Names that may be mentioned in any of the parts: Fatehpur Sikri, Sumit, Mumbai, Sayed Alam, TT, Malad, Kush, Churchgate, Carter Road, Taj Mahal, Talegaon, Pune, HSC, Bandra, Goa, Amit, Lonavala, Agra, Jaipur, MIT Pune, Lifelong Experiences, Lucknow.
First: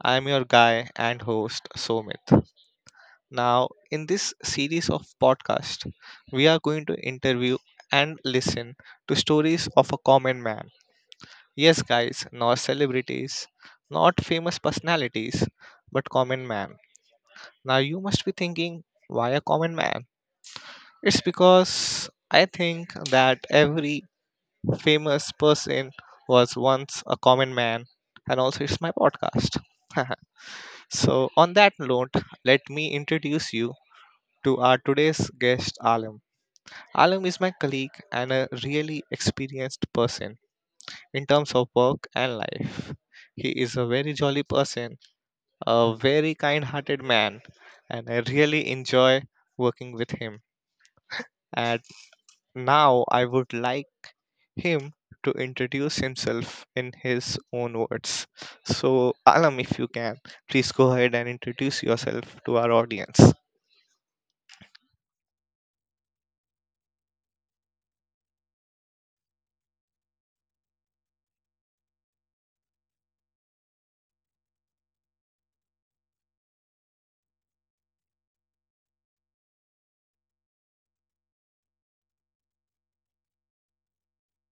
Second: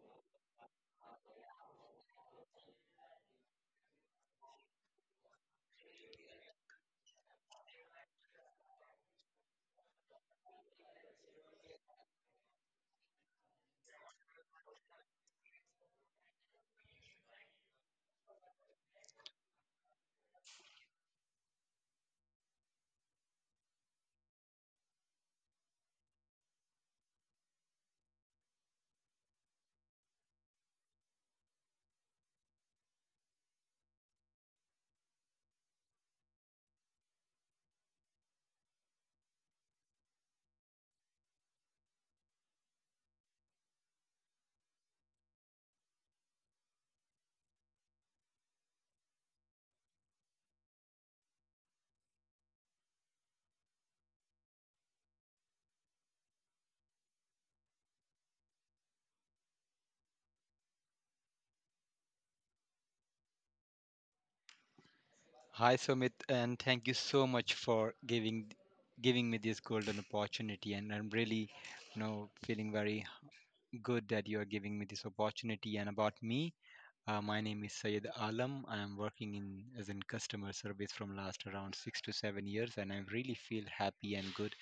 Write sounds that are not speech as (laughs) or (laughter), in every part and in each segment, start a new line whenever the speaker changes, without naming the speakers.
I'm your guy and host, Somit. Now, in this series of podcast, we are going to interview and listen to stories of a common man. Yes, guys, not celebrities, not famous personalities, but common man. Now, you must be thinking, why a common man? It's because I think that every famous person was once a common man, and also it's my podcast. (laughs) So, on that note, let me introduce you to our today's guest, Alam. Alam is my colleague and a really experienced person in terms of work and life. He is a very jolly person, a very kind hearted man, and I really enjoy working with him. And now I would like him to introduce himself in his own words. So, Alam, if you can, please go ahead and introduce yourself to our audience.
Hi Sumit, and thank you so much for giving me this golden opportunity. And I'm really, feeling very good that you are giving me this opportunity. And about me, my name is Sayed Alam. I am working in as in customer service from last around 6 to 7 years, and I really feel happy and good.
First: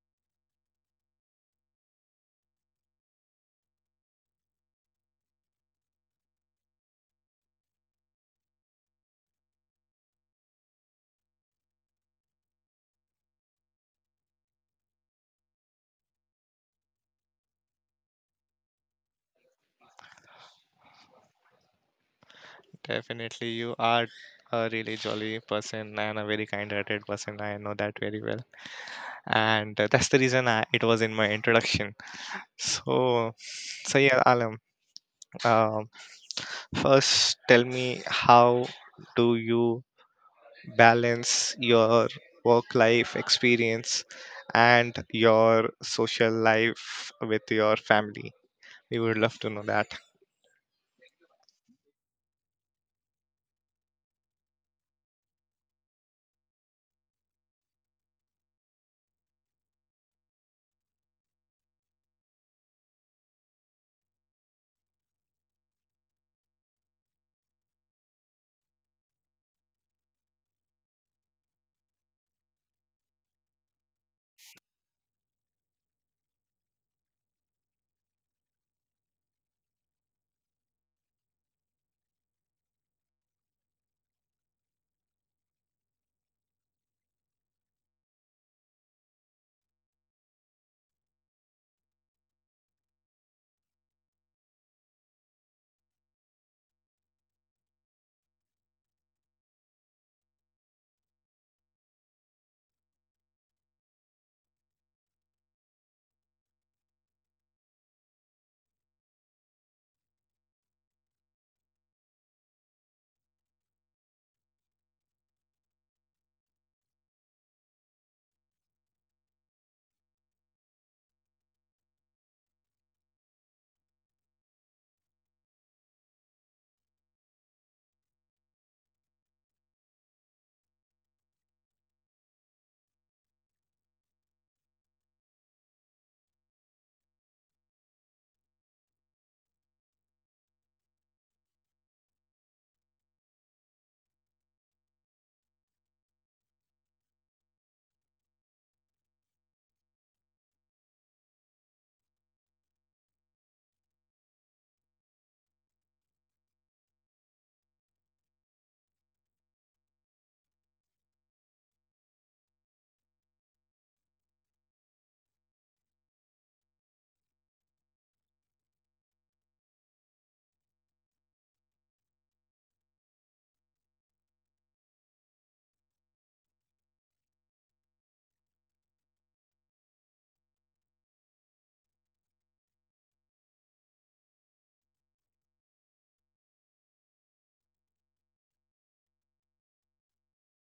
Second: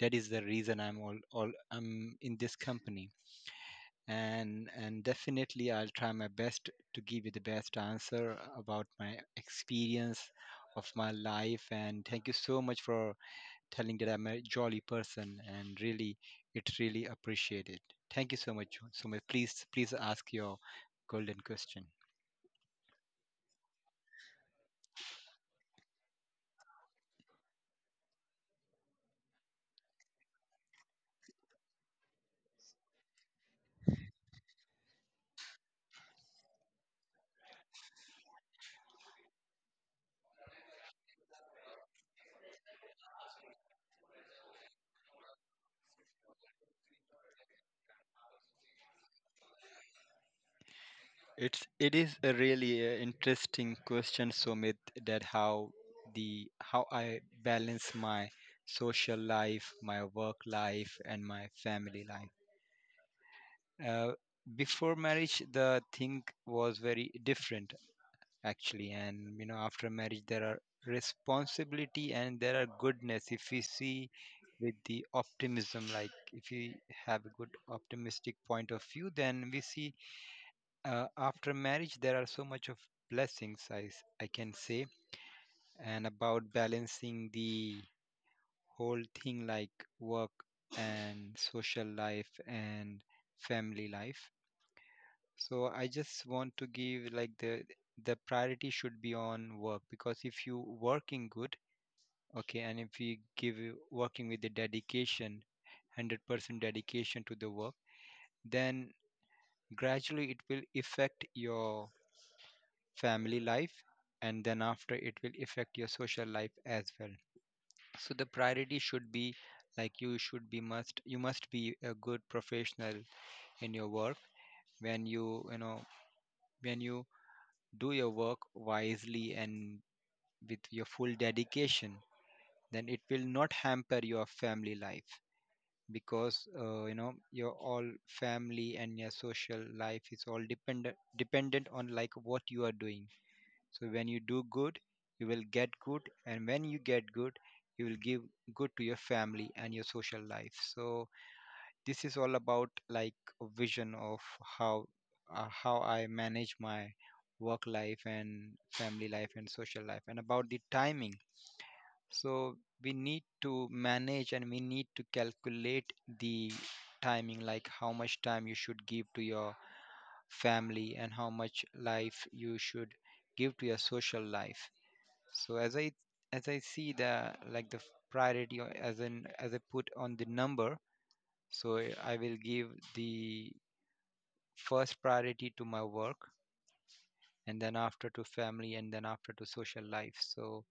That is the reason I'm all I'm in this company and definitely I'll try my best to give you the best answer about my experience of my life. And thank you so much for telling that I'm a jolly person, and really it's really appreciated. Thank you so much so much, please please ask your golden question.
Definitely, you are a really jolly person and a very kind hearted person. I know that very well. And that's the reason it was in my introduction. So, so, yeah, Alam, um, first tell me how do you balance your work life experience and your social life with your family. We would love to know that.
It is a really interesting question, Sumit, that how I balance my social life, my work life, and my family life. uh, Before marriage the thing was very different actually, and you know after marriage there are responsibility, and there are goodness. If we see with the optimism, like if we have a good optimistic point of view, then we see after marriage there are so much of blessings, I can say. And about balancing the whole thing, like work and social life and family life, so I just want to give like the priority should be on work, because if you working good, okay, and if you give working with the dedication, 100% dedication to the work, then gradually it will affect your family life, and then after it will affect your social life as well. So the priority should be like you should be must be a good professional in your work. When you do your work wisely and with your full dedication, then it will not hamper your family life, because you know your all family and your social life is all dependent on like what you are doing. So when you do good, you will get good, and when you get good, you will give good to your family and your social life. So this is all about like a vision of how how I manage my work life and family life and social life. And about the timing, so we need to manage and we need to calculate the timing, like how much time you should give to your family and how much life you should give to your social life. So as I see the priority, or as I put on the number, so I will give the first priority to my work, and then after to family, and then after to social life. So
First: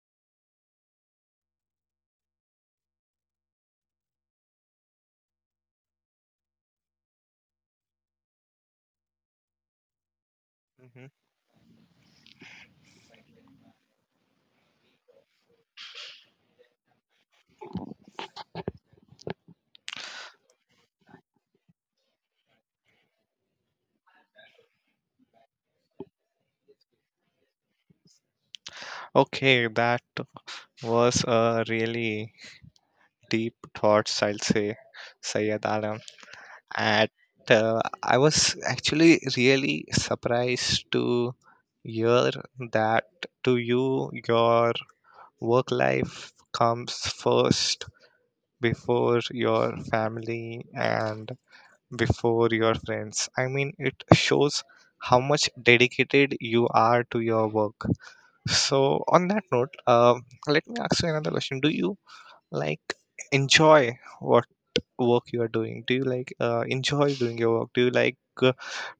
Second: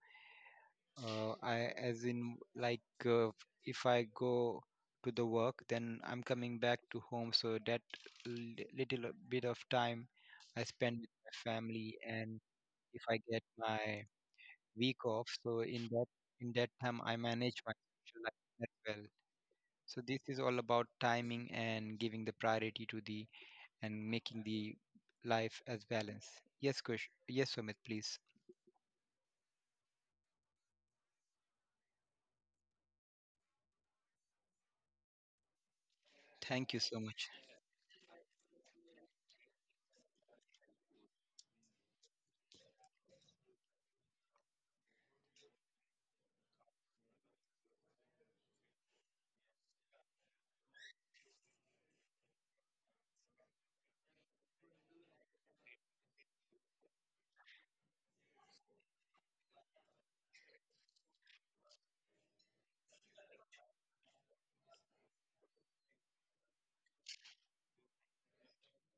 I as in like, if I go to the work, then I'm coming back to home, so that little bit of time I spend
hmm
with my family. And if I get my week off, so in that time I manage my social life as well. So this is all about timing and giving the priority to the, and making the life as balance. Yes, Kush. Yes, Sumit, please.
okay, that was a really deep thoughts, I'll say, Sayed Alam.
Thank you so
At
much.
I was actually really surprised to hear that to you your work life comes first before your family and before your friends. I mean, it shows how much dedicated you are to your work. So, on that note, let me ask you another question. Do you like enjoy what work you are doing? Do you like enjoy doing your work? Do you like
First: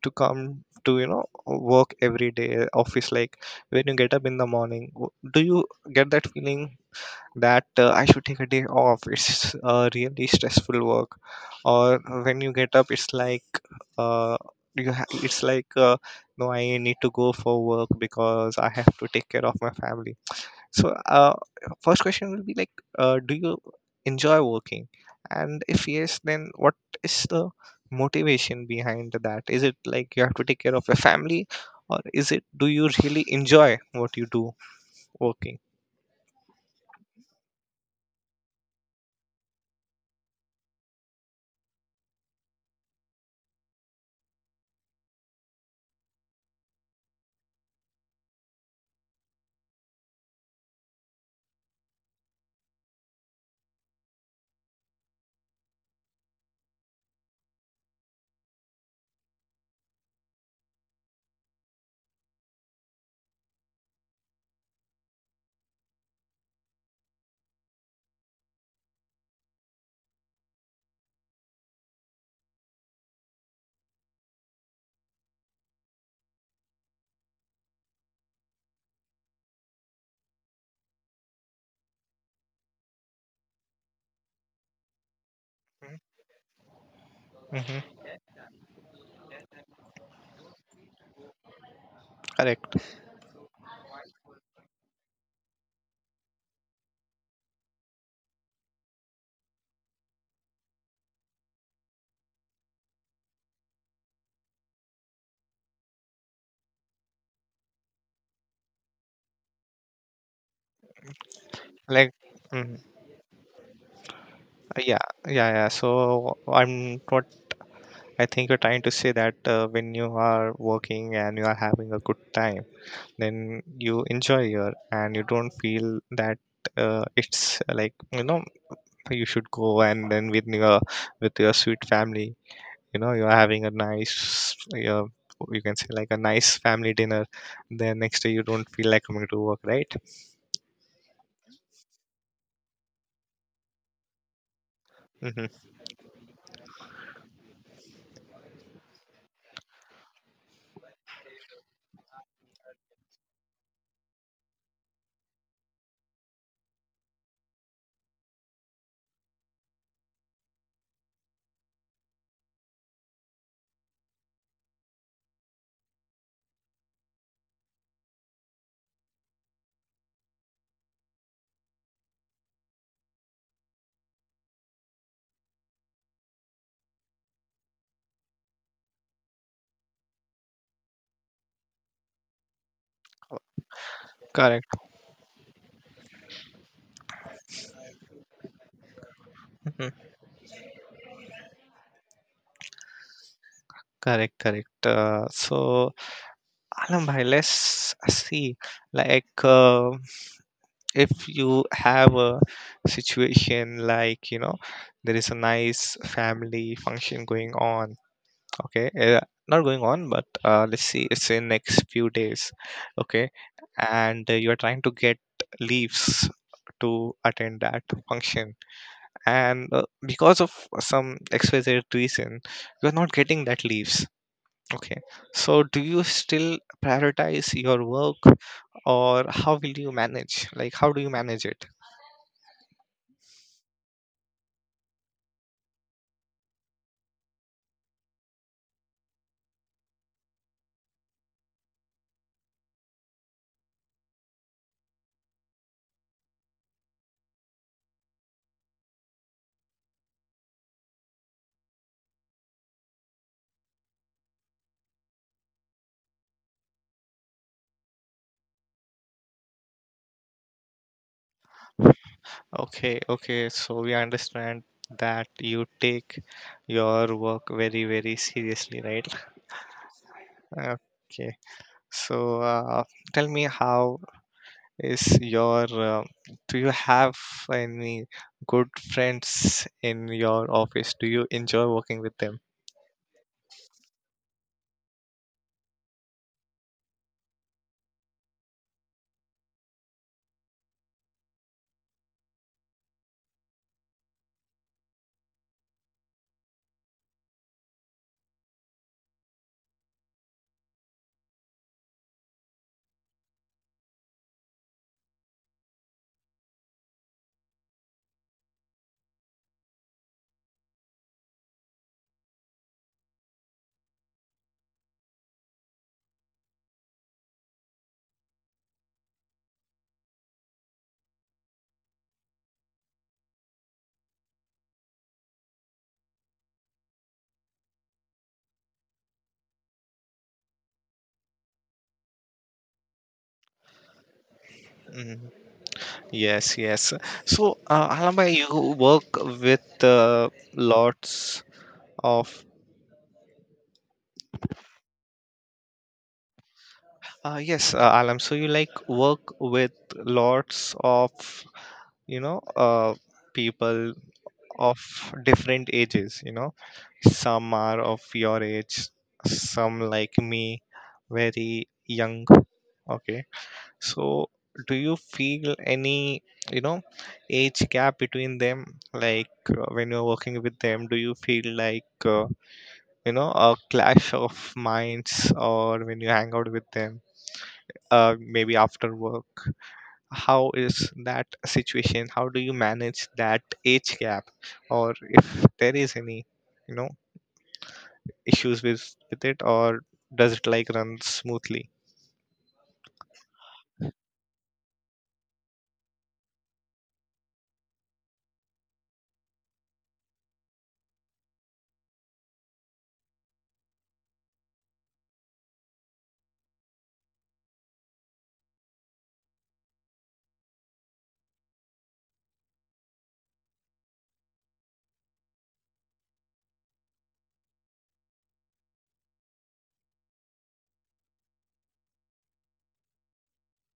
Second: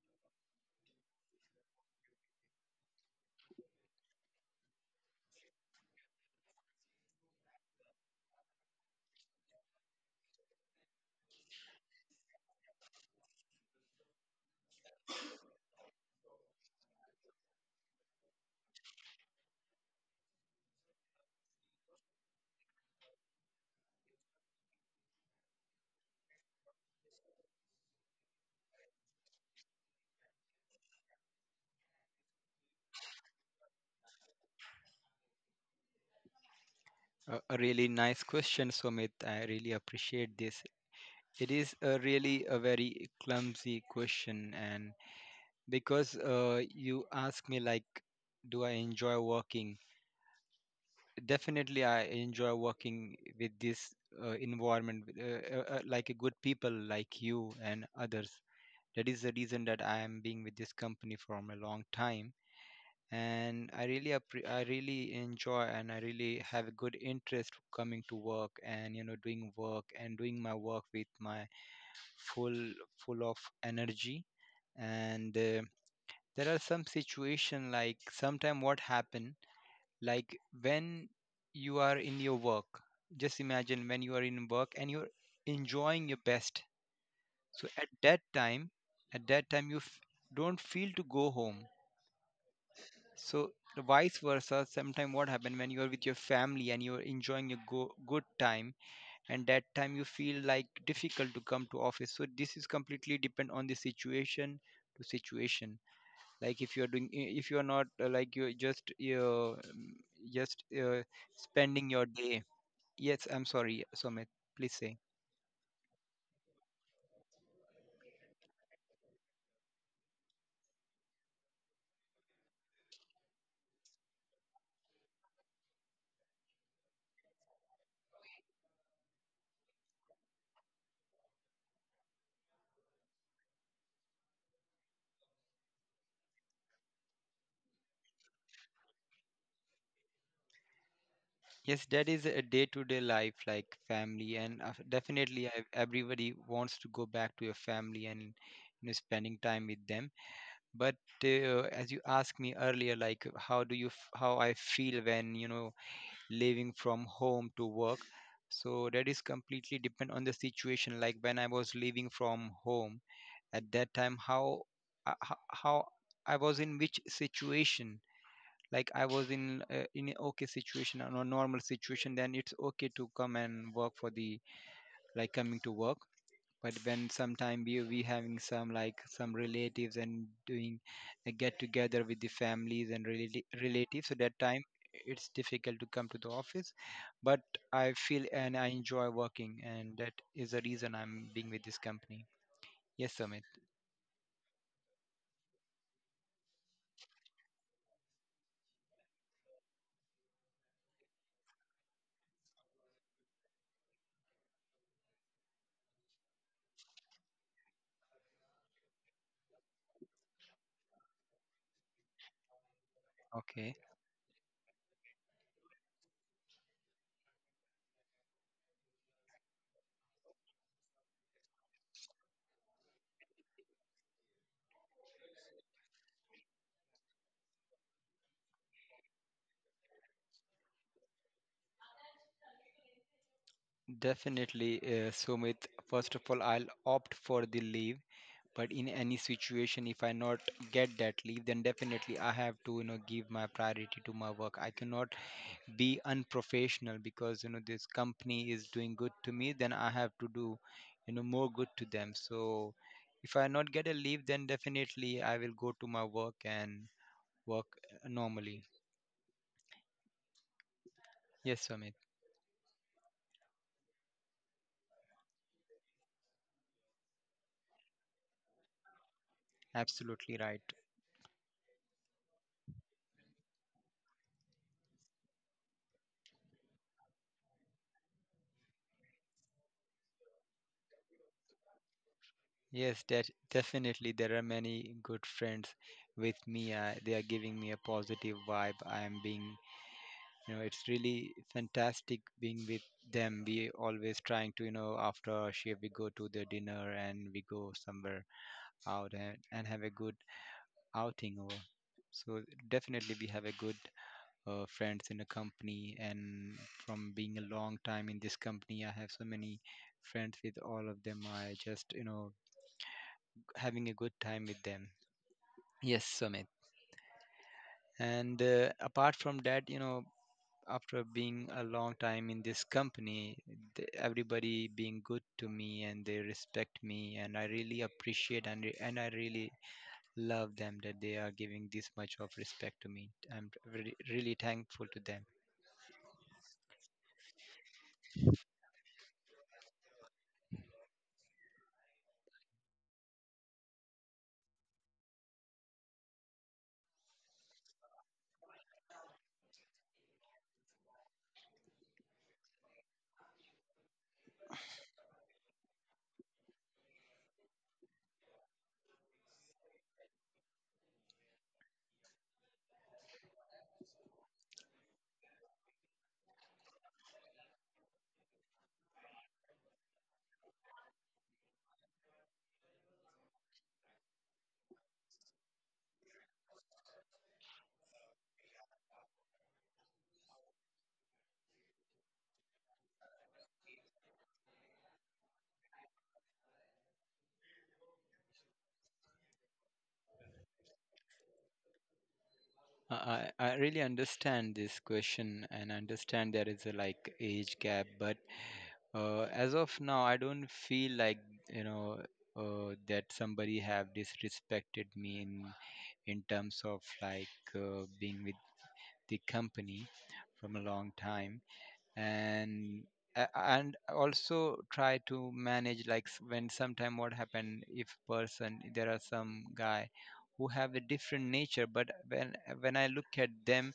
to come to work every day office, like when you get up in the morning, do you get that feeling that I should take a day off. (laughs) It's really stressful work. Or when you get up, it's like uh, you ha- it's like no, I need to go for work because I have to take care of my family. So, first question will be like, do you enjoy working? And if yes, then what is the motivation behind that? Is it like you have to take care of your family, or is it do you really enjoy what you do working?
A really nice question, Sumit. I really appreciate this. It is a really a very clumsy question. And because you ask me like, do I enjoy working? Definitely, I enjoy working with this environment, with, like a good people like you and others. That is the reason that I am being with this company from a long time, and I really I really enjoy, and I really have a good interest coming to work, and you know doing work and doing my work with my full full of energy. And there are some situation like sometime what happen, like when you are in your work, just imagine when you are in work and you're enjoying your best, so
Mm-hmm.
at that time you don't feel to go home.
Correct.
So the vice versa, sometimes what happen when you're with your family and you're enjoying a good time, and that time you feel like difficult to come to office. So this is completely depend on the situation. Like if you're doing, if you're not like you're just just uh, spending your
Like,
day.
mm,
Yes, I'm sorry, Sumit. Please say
yeah, yeah, yeah. So I'm what I think you're trying to say that when you are working and you are having a good time, then you enjoy your and you don't feel that it's like you should go and then with your sweet family, you're having a nice, you can say, like a nice family dinner, then next day you don't feel like coming to work, right?
yes. That is a day-to-day life, like family, and
Hmm.
definitely I, everybody wants to go back to your family and you know spending time with them. But as you asked me earlier, like how do you how I feel when you know leaving from home to work. So that is completely depend on the situation, like when I was leaving from home at that time, how how I was in which situation. Like I was in a okay situation, or a no, normal situation, then it's okay to come and work for the, like coming to work. But when sometime we having some like some relatives and doing a get together with the families and relatives, so that time
Correct.
it's difficult to come to the office. But I feel and I enjoy working, and
Hmm.
that is the reason I'm being with this company. Yes, Sumit.
Correct, correct. So, Alam bhai, let's see, like, if you have a situation like there is a nice family function going on. Okay, not going on, but let's see, it's in next few days. Okay.
Okay.
And you're trying to get leaves to attend that function, and because of some xyz reason, you're not getting that leaves. Okay. So do you still prioritize your work, or how will you manage, like, how do you manage it?
Definitely, Sumit. First of all, I'll opt for the leave. But in any situation, if I not get that leave, then definitely I have to, you know, give my priority to my work. I cannot be unprofessional, because you know this company is doing good to me, then I have to do you know more good to them. So if I not get a leave, then definitely I will go to my work and work normally. Yes, amit.
Okay, okay. So we understand that you take your work very, very seriously, right?
Absolutely right.
Okay. So, tell me, is your, uh, do you have any good friends in your office? Do you enjoy working with them?
Yes, that definitely there are many good friends with me. They are giving me a positive vibe, I am being you know it's really fantastic being with them. We always trying to you know after our shift we go to the dinner, and we go somewhere out, and have a good outing or so. Definitely we have a good friends in the company, and from being a long time in this company I have so many friends. With all of them I just you know having a good time with them. Yes, Sumit. And apart from that, you know, after being a long time in this company, everybody being good to me and they respect me, and I really appreciate, and I really love them, that they are giving this much of respect to me. I'm really, really thankful to them.
Mm, yes, yes. So, Alamba, you work with lots of. Yes, Alam. So you like work with lots of you know uh, people of different ages. You know, some are of your age, some like me, very young. Okay. So do you feel any you know age gap between them? Like, when you're working with them, do you feel like a clash of minds, or when you hang out with them? Maybe after work, how is that situation? How do you manage that age gap, or if there is any you know issues with it, or does it like run smoothly?
I really understand this question, and understand there is a like age gap. But as of now, I don't feel like you know that somebody have disrespected me, in terms of like being with the company from a long time. And and also try to manage like when sometime what happen, if person there are some guy who have a different nature, but when I look at them,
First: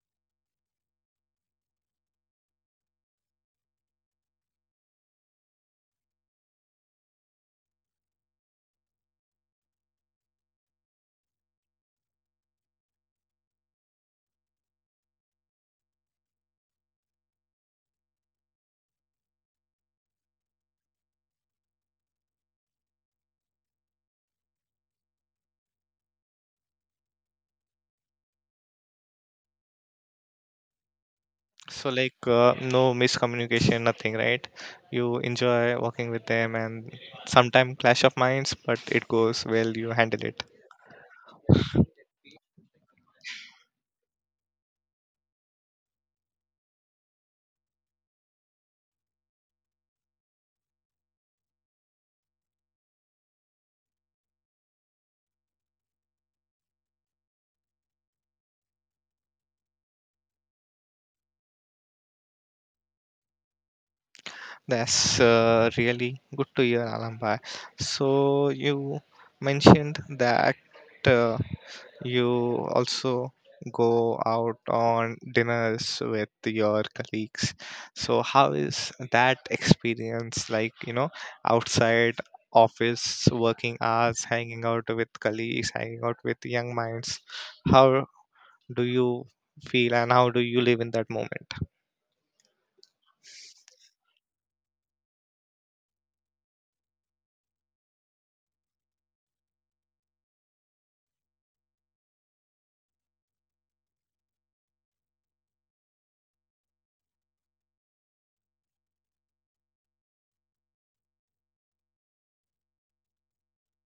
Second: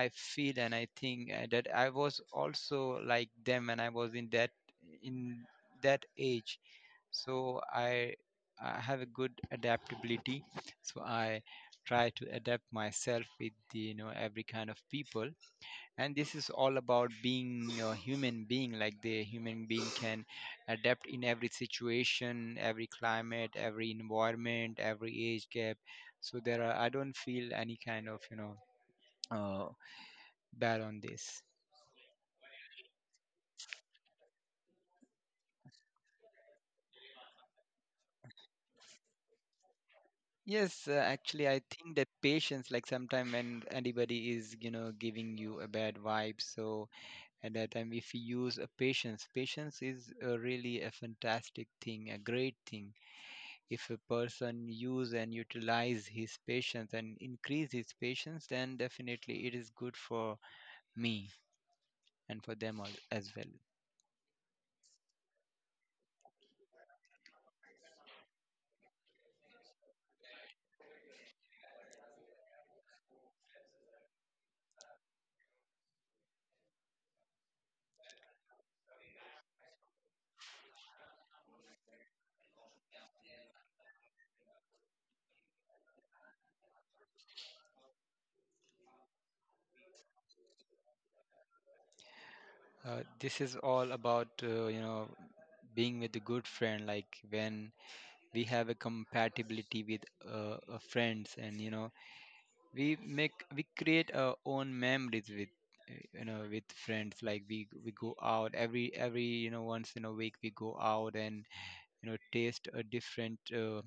I feel and I think that I was also like them, and I was in that age. So I have a good adaptability. So I try to adapt myself with the, you know, every kind of people. And this is all about being a human being, like the human being can adapt in every situation, every climate, every environment, every age gap. So there are I don't feel any kind of you know uh, bad on this.
So, like, no miscommunication, nothing, right? You enjoy working with them, and sometimes clash of minds, but it goes well. You handle it.
Yes, actually I think that patience, like sometime when anybody is you know giving you a bad vibe, so at that time if you use a patience, patience is a really a fantastic thing, a great thing. If a person use and utilize his patience and increase his patience, then definitely it is good for me, and for them as well.
That's really good to hear, Alamba. So you mentioned that. Uh, You also go out on dinners with your colleagues. So how is that experience like, outside office working hours, hanging out with colleagues, hanging out with young minds? How do you feel and how do you live in that moment?
This is all about you know being with a good friend, like when we have a compatibility with friends, and you know we create our own memories with you know with friends. Like we go out every you know once in a week we go out and you know taste a different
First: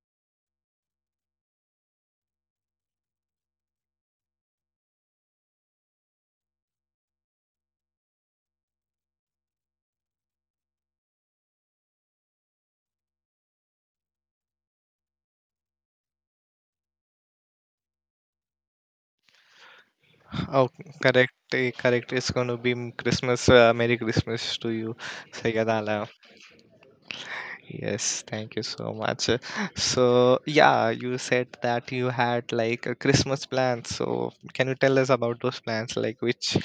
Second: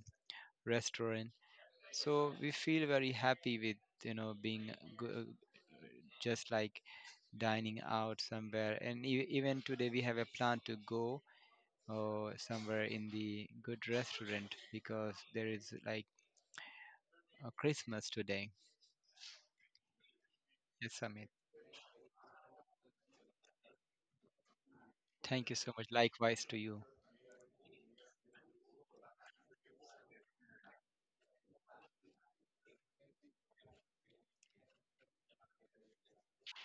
restaurant. So we feel very happy with you know being go, just like dining out somewhere. And even today we have a plan to go somewhere in the good restaurant, because there is like a Christmas today.
Oh,
Yes, amit.
correct, correct. It's going to be Christmas. Merry Christmas to you,
Thank you so much,
Sayadala.
likewise to you.
Yes, thank you so much. So, yeah, you said that you had like a Christmas plan. So, can you tell us about those plans? Like, which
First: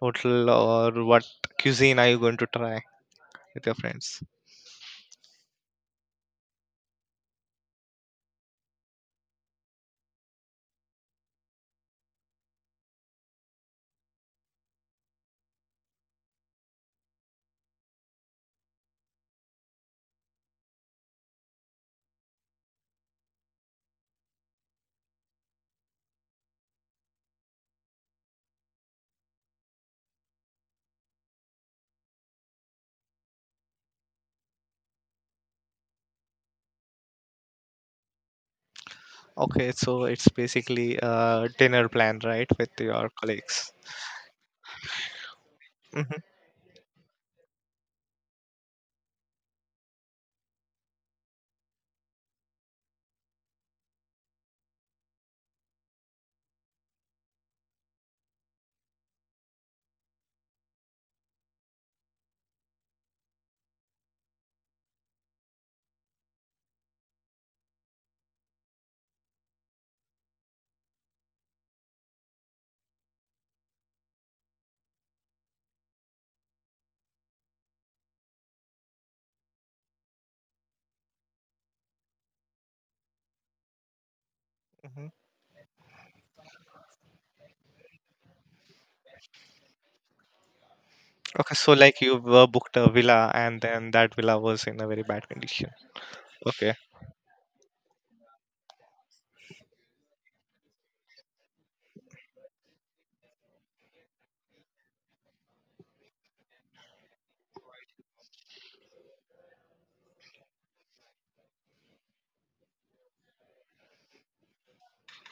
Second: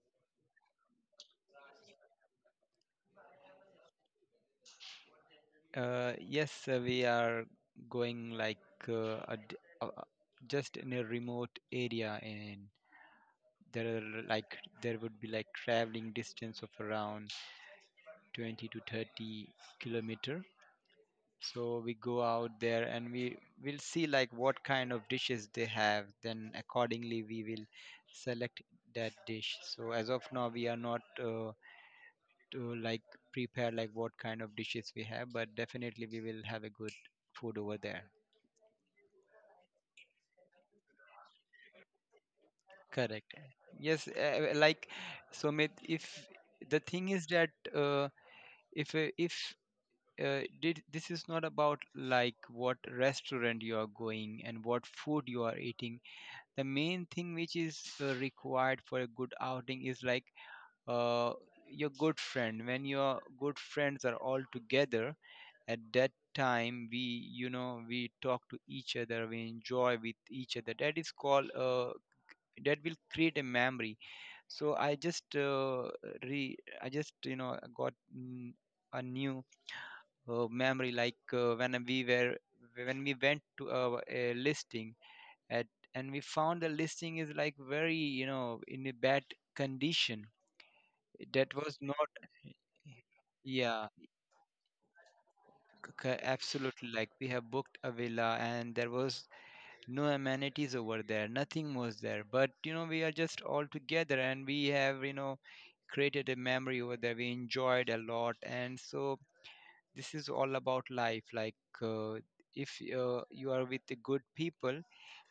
hotel or what cuisine are you going to try with your friends?
Yes, we are going like a d- a- just in a remote area. And there are like there would be like traveling distance of around 20 to 30 kilometer. So we go out there and we will see like what kind of dishes they have. Then accordingly we will select that dish. So as of now we are not to like prepare like what kind of dishes we have, but definitely we will have a good food over there.
Okay, so it's basically a dinner plan, right, with your
Correct.
colleagues.
Yes, like Sumit,
Hmm.
if the thing is that if did this is not about like what restaurant you are going and what food you are eating, the main thing which is required for a good outing is like uh, your good friend. When your good friends are all together, at that time we, you know, we talk to each other, we enjoy with each other, that is called that will create a memory. So I just re you know got a new memory like when we went to our a listing
Hmm.
at, and we found the listing is like very, you know, in a bad condition.
Okay,
That
so
was
like
not,
you were booked a villa and
yeah,
then that villa was in a very bad condition. Okay,
absolutely. Like we have booked a villa and there was no amenities over there. Nothing was there. But you know, we are just all together and we have, you know, created a memory over there. We enjoyed a lot. And so this is all about life, like uh, if you are with the good people,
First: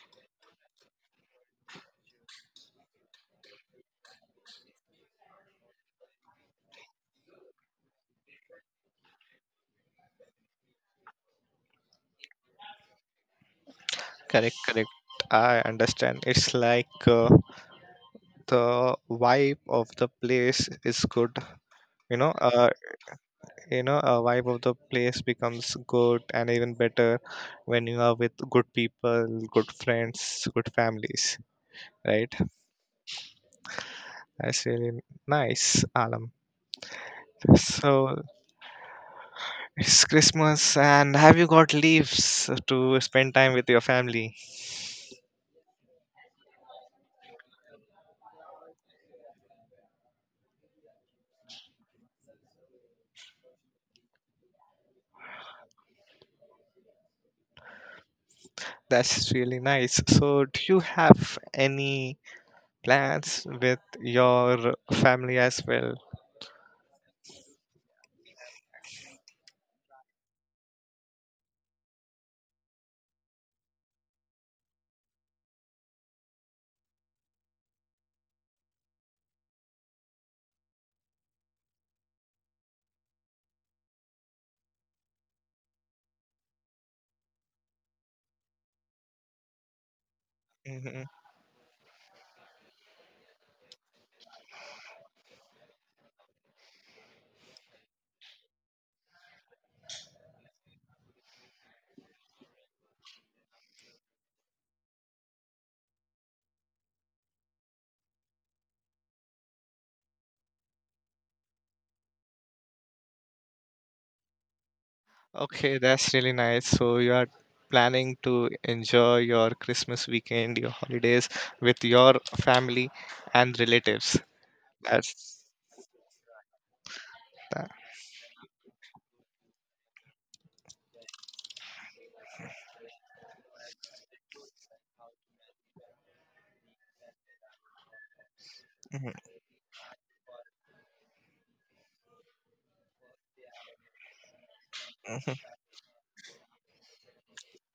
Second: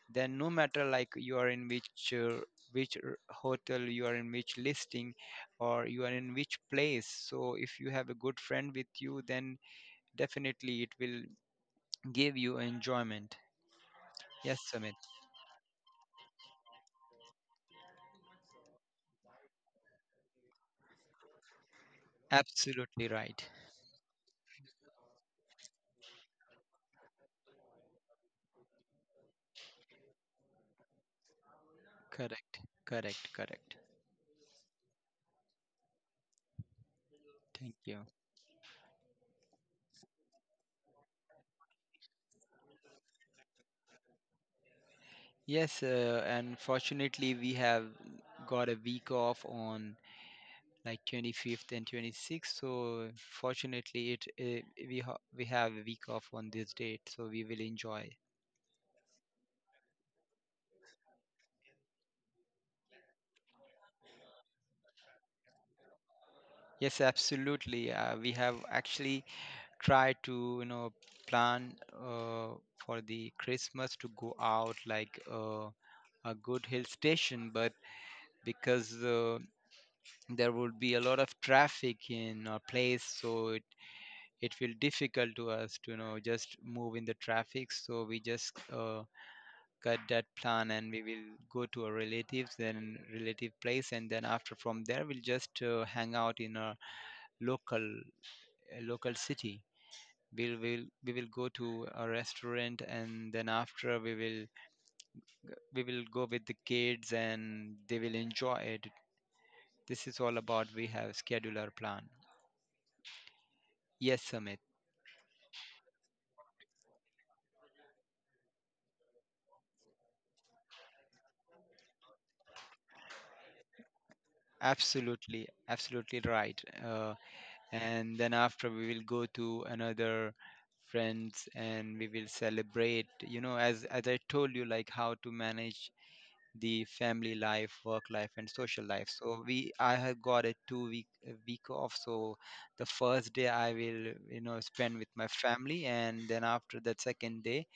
then no matter like you are in which which r- hotel you are, in which listing or you are in which place, so if you have a good friend with you, then definitely it will give you enjoyment.
correct,
Yes,
correct.
Sumit,
I understand. It's like the vibe of the place is good. You know, uh,
absolutely right.
a vibe of the place becomes good and even better when you are with good people, good friends, good families, right?
Correct, correct, correct.
That's really nice, Alam.
Thank you.
So it's Christmas, and have you got leaves to spend time with your family?
Yes, and fortunately we have got a week off on like 25th and 26th. So fortunately, we have a week off on this date, so we will enjoy.
That's really nice. So, do you have any plans with your family as well?
Yes, absolutely. We have actually tried to, you know, plan for the Christmas to go out like a good hill station, but because there would be a lot of traffic in our place, so it will difficult to us to, you know, just move in the traffic, so we just got that plan and we
Mhm.
will go to our relatives, then relative place, and then after from there we'll just hang out in local a local city. We will go to a restaurant and then after we will go with the kids and they will enjoy it. This is all about we have schedule our plan. Yes, Amit.
Okay, that's really nice. So you are planning to enjoy your Christmas weekend, your holidays with your family and relatives. That's
Absolutely. Absolutely right.
that.
And then after we will go to another friends and we will celebrate, you know, as I told you, like how to manage the family life, work life and social life.
Mhm,
So we I have got a two week a week off. So the first day I will, you know, spend with my
mhm,
family, and then after that second day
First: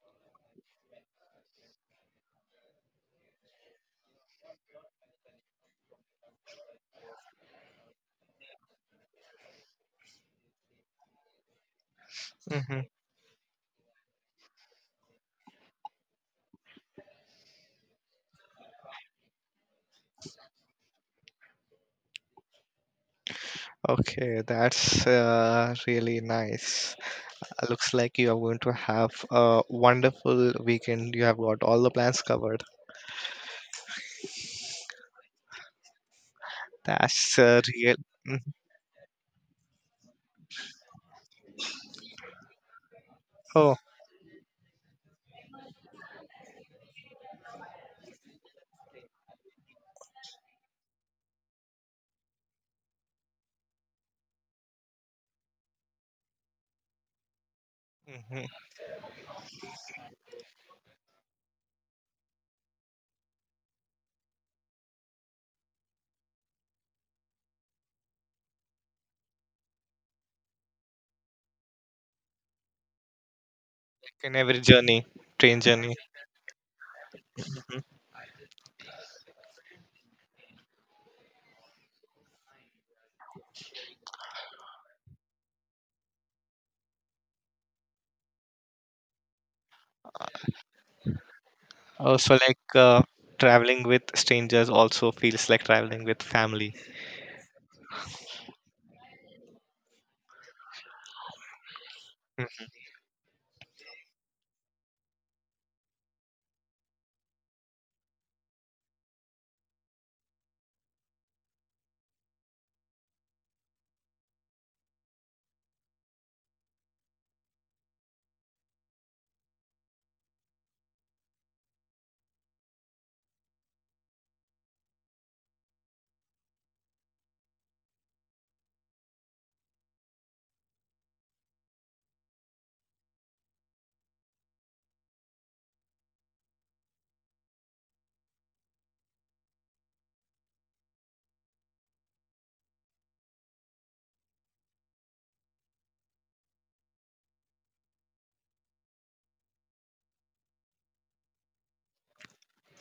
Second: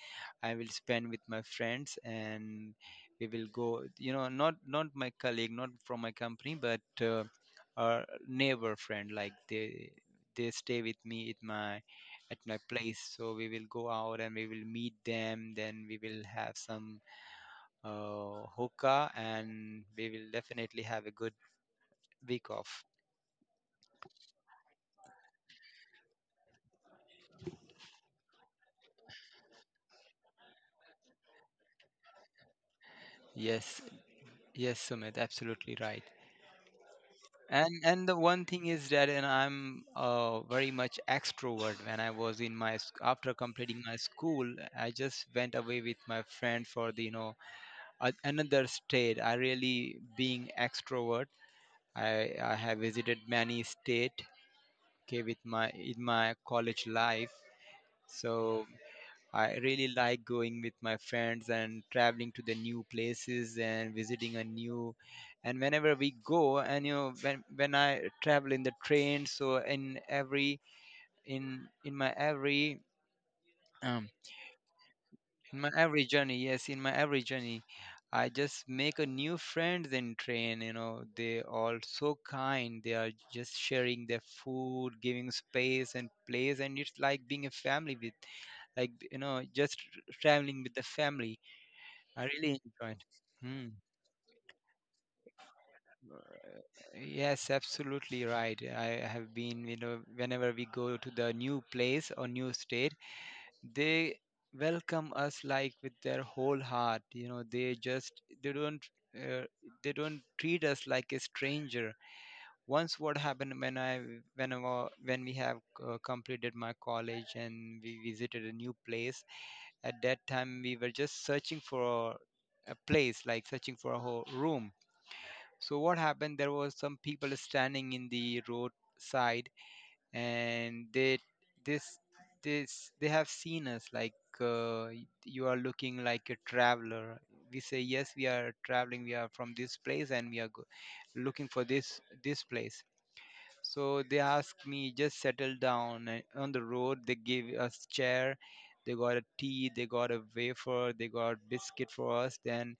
I will spend with my friends, and we will go, you know, not my colleague, not from my company, but our neighbor friend. Like they stay with me at my
mhm.
place, so we will go out and we will meet them. Then we will have some hookah and we will definitely have a good week off.
Okay, that's really nice. Looks like you are going to have a wonderful weekend. You have got all the plans covered.
Yes, yes, Sumit, absolutely right.
That's
and
real.
and the
Mhm.
one thing is that, and I'm very much extrovert. When I was in my after
Oh,
completing my school, I just went away with my friend for the, you know, a, another state. I really being extrovert, I have visited many state, okay, with my in my college life.
mhm.
So I really like going with my friends and traveling to the new places and visiting a new. And whenever we go, and you know, when I travel in the train, so in every in in my every um
In every journey,
in
train
my
journey.
every journey, yes, in my every journey
Mm-hmm.
I just make a new friends in train. You know, they all so kind, they are just sharing their food, giving space and place, and it's like being a family with, like, you know, just traveling with the family. I
Also, like,
really enjoyed. Hmm.
traveling with strangers also feels like traveling with family.
Yes, absolutely right. I have been, you know, whenever we go to the new place or new
Mm.
state, they welcome us like with their whole heart. You know, they just they don't uh, they don't treat us like a stranger. Once what happened when when we have completed my college and we visited a new place. At that time, we were just searching for a place, like searching for a whole room. So what happened? There was some people standing in the roadside, and they this this they have seen us like you are looking like a traveler. We say yes, we are traveling. We are from this place, and we are looking for this place. So they asked me just settle down and on the road. They gave us chair. They got a tea. They got a wafer. They got biscuit for us. Then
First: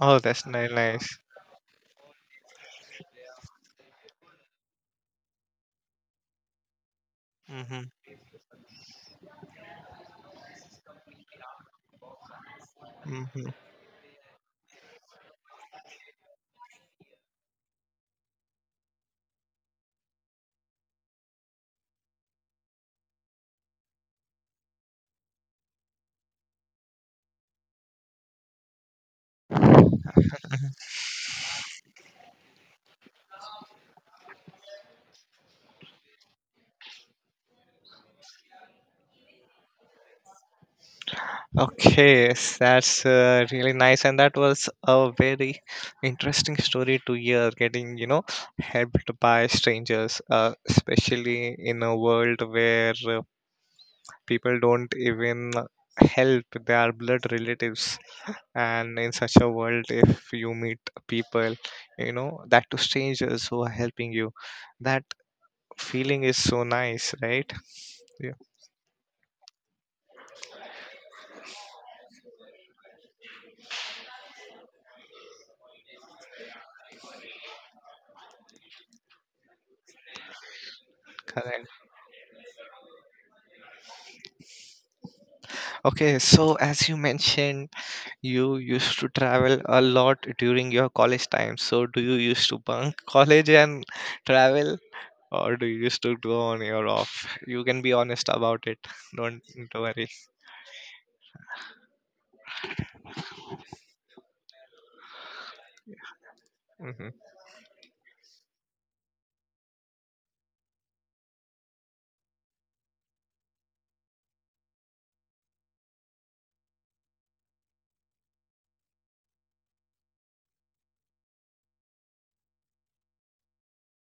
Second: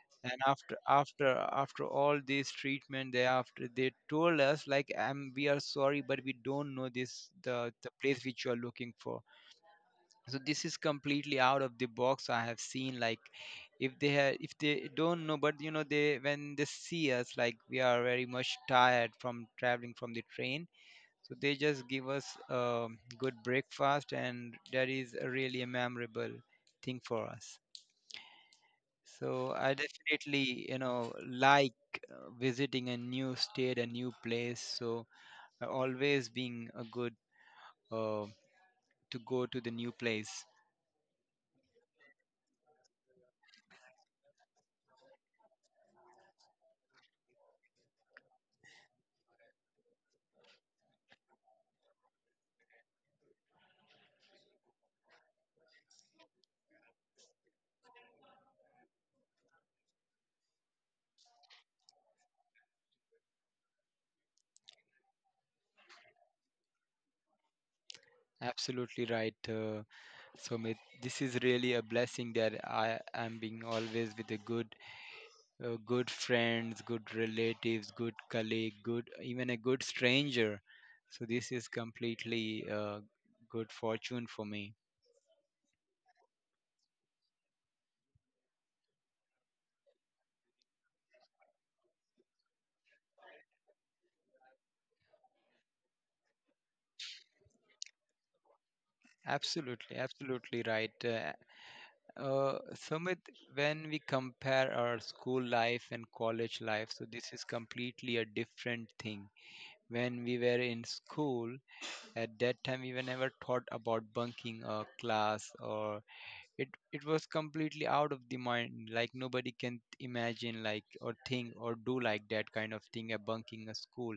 Oh,
and
that's nice.
after
Nice.
after after all this treatment they after they told us like, we are sorry but we don't know this
Mm-hmm.
the place which you are looking for. So this is completely out of the box. I have seen like,
Mm-hmm.
if they have, if they don't know, but you know, they when they see us like we are very much tired from traveling from the train, so they just give us a good breakfast, and that is a really a memorable thing for us. So I definitely, you know, like visiting a new state, a new place. So always being a good uh, to go to the new place.
Okay, yes, that's really nice, and that was a very interesting story to hear. Getting, helped by strangers, especially in a world where people don't even help their blood relatives. And in such a world, if you meet people, that to strangers who are helping you, that feeling is so nice, right? Yeah.
Absolutely right, Sumit. This is really a blessing that I am being always with a good, good friends, good relatives, good colleague, good, even a good stranger. So this is
Correct.
completely good fortune for me.
Okay, so as you mentioned, you used to travel a lot during your college time, so do you used to bunk (laughs) college and travel, or do you used to go on your off? You can be honest about it. Don't, don't
Absolutely,
worry.
absolutely right. Sumit, when we compare our school life and college life, so
Hmm.
this is completely a different thing. When we were in school, at that time we were never thought about bunking a class, or it was completely out of the mind. Like nobody can imagine like or think or do like that kind of thing, a bunking a school.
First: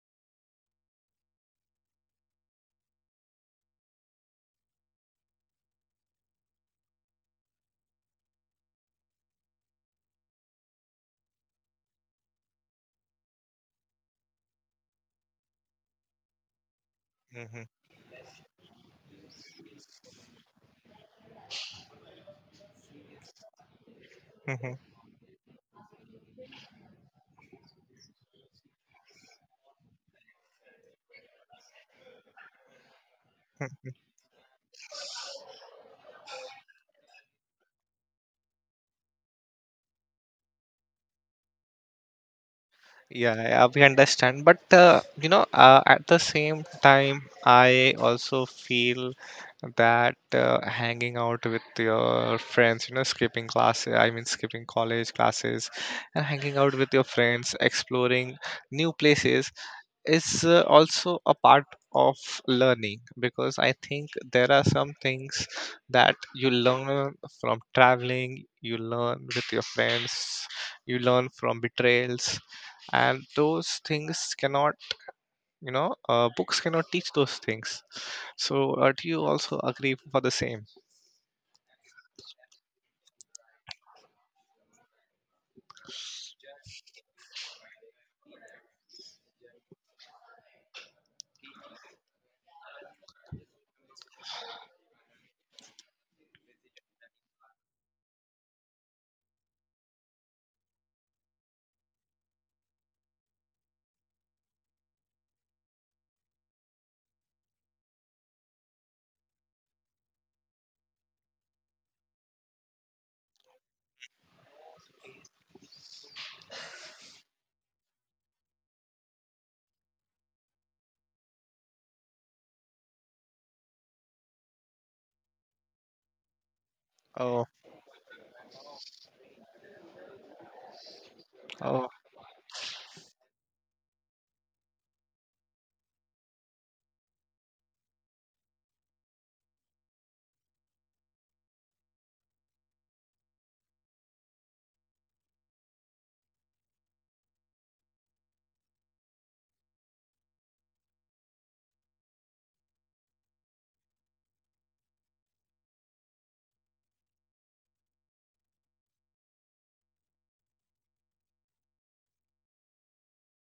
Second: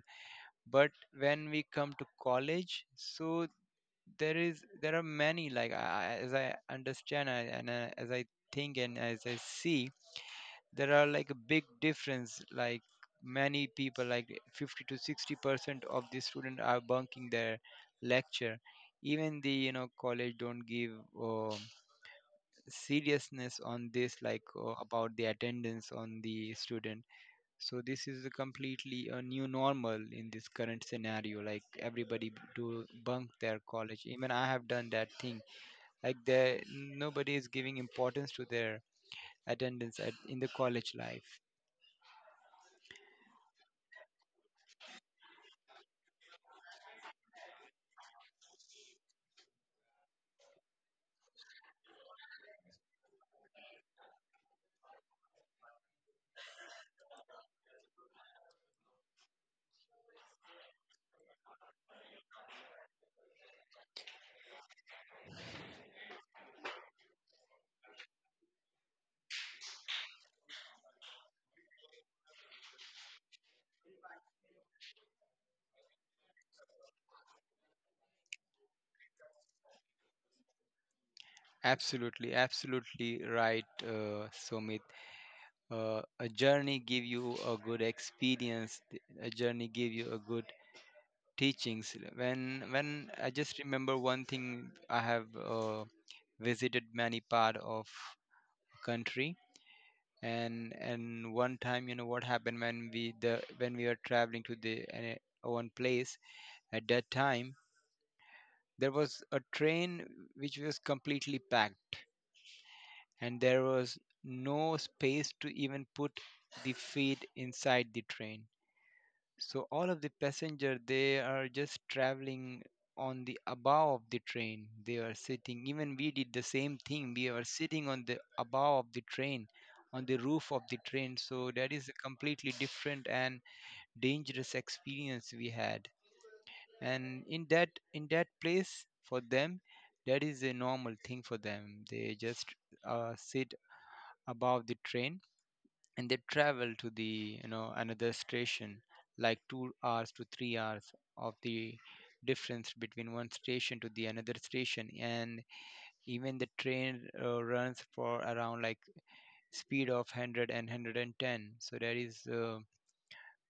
But when we come to college, so there are many, like as I understand, and as I think and as I see, there are like a big difference, like many people like 50 to 60% of the student are bunking their lecture. Even the, you know, college don't give uh, seriousness on this, like
Hmm.
about the attendance on the student. So this is a completely a new normal in this current scenario. Like everybody do bunk their college, even I have done that thing. Like there, nobody is giving importance to their attendance at, in the college life.
Yeah, yeah, we understand. But at the same time, I also feel that hanging out with your friends, skipping class, I mean, skipping college classes, and hanging out with your friends, exploring new places, is also a part of learning, because I think there are some things that you learn from traveling, you learn with your friends, you learn from betrayals, and those things cannot, books cannot teach those things. So, do you also agree for the same?
Absolutely, absolutely right, Sumit. A journey give you a good experience. A journey give you a good teachings. When I just remember one thing, I have visited many part of country. And one time, you know what happened, when we the when we were traveling to the one place, at that time there was a train which was completely packed, and there was no space to even put the feet inside the train. So all of the passenger they are just traveling on the above of the train. They are sitting. Even we did the same thing. We were
Oh,
sitting on the above of the train, on the roof of the train. So that is
oh,
a completely different and dangerous experience we had. And in that place for them, that is a normal thing for them. They just sit above the train and they travel to the, you know, another station, like 2 hours to 3 hours of the difference between one station to the another station. And even the train runs for around like speed of 100. So that is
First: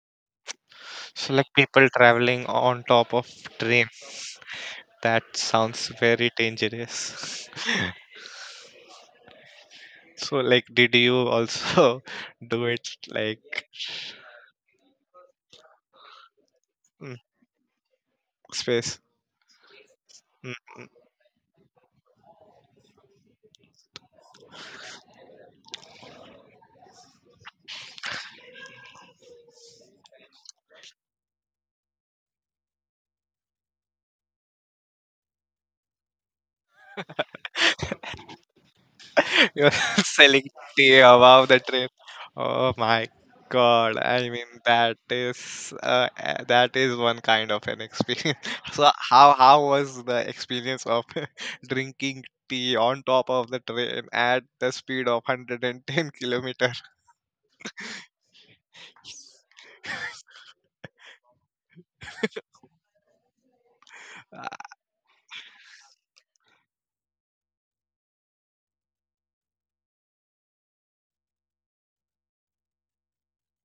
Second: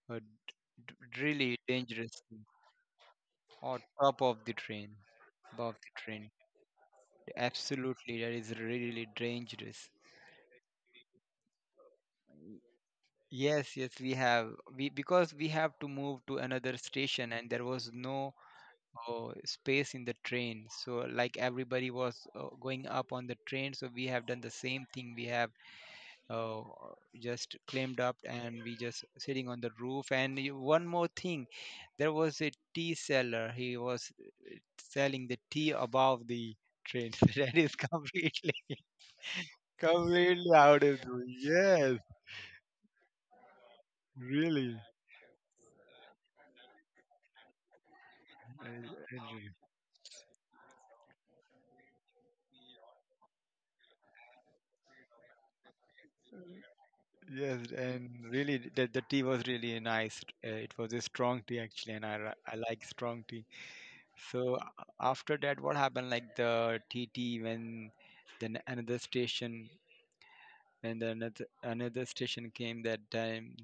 a d-
so like
really
people
dangerous thing.
traveling on top of
On
train.
top of the train,
That
above
sounds
the train.
very dangerous. (laughs)
Absolutely, that is really really dangerous.
So, like, did you also (laughs) do it like,
Yes, yes, we have. We because we have to move to another
mm,
station, and there was no
space?
space in the train.
Mm.
So like everybody was going up on the train, so we have done the same thing. We have uh, just climbed up, and we just sitting on the roof. And you- one more thing, there was a tea seller. He was selling the tea above the train. (laughs) That is completely,
(laughs) You're (laughs) selling
completely out
tea
of the
above the train.
yes.
Oh my God! I mean,
Really,
that is one kind of an experience. (laughs) So, how
I
how was the experience of (laughs) drinking tea on top of the train at the speed of 110 kilometer? (laughs)
yes, and really, the tea was really nice. It was a strong tea actually, and I like strong tea.
Uh,
So a- After that, what happened? Like the TT when then another station. And another station came that time.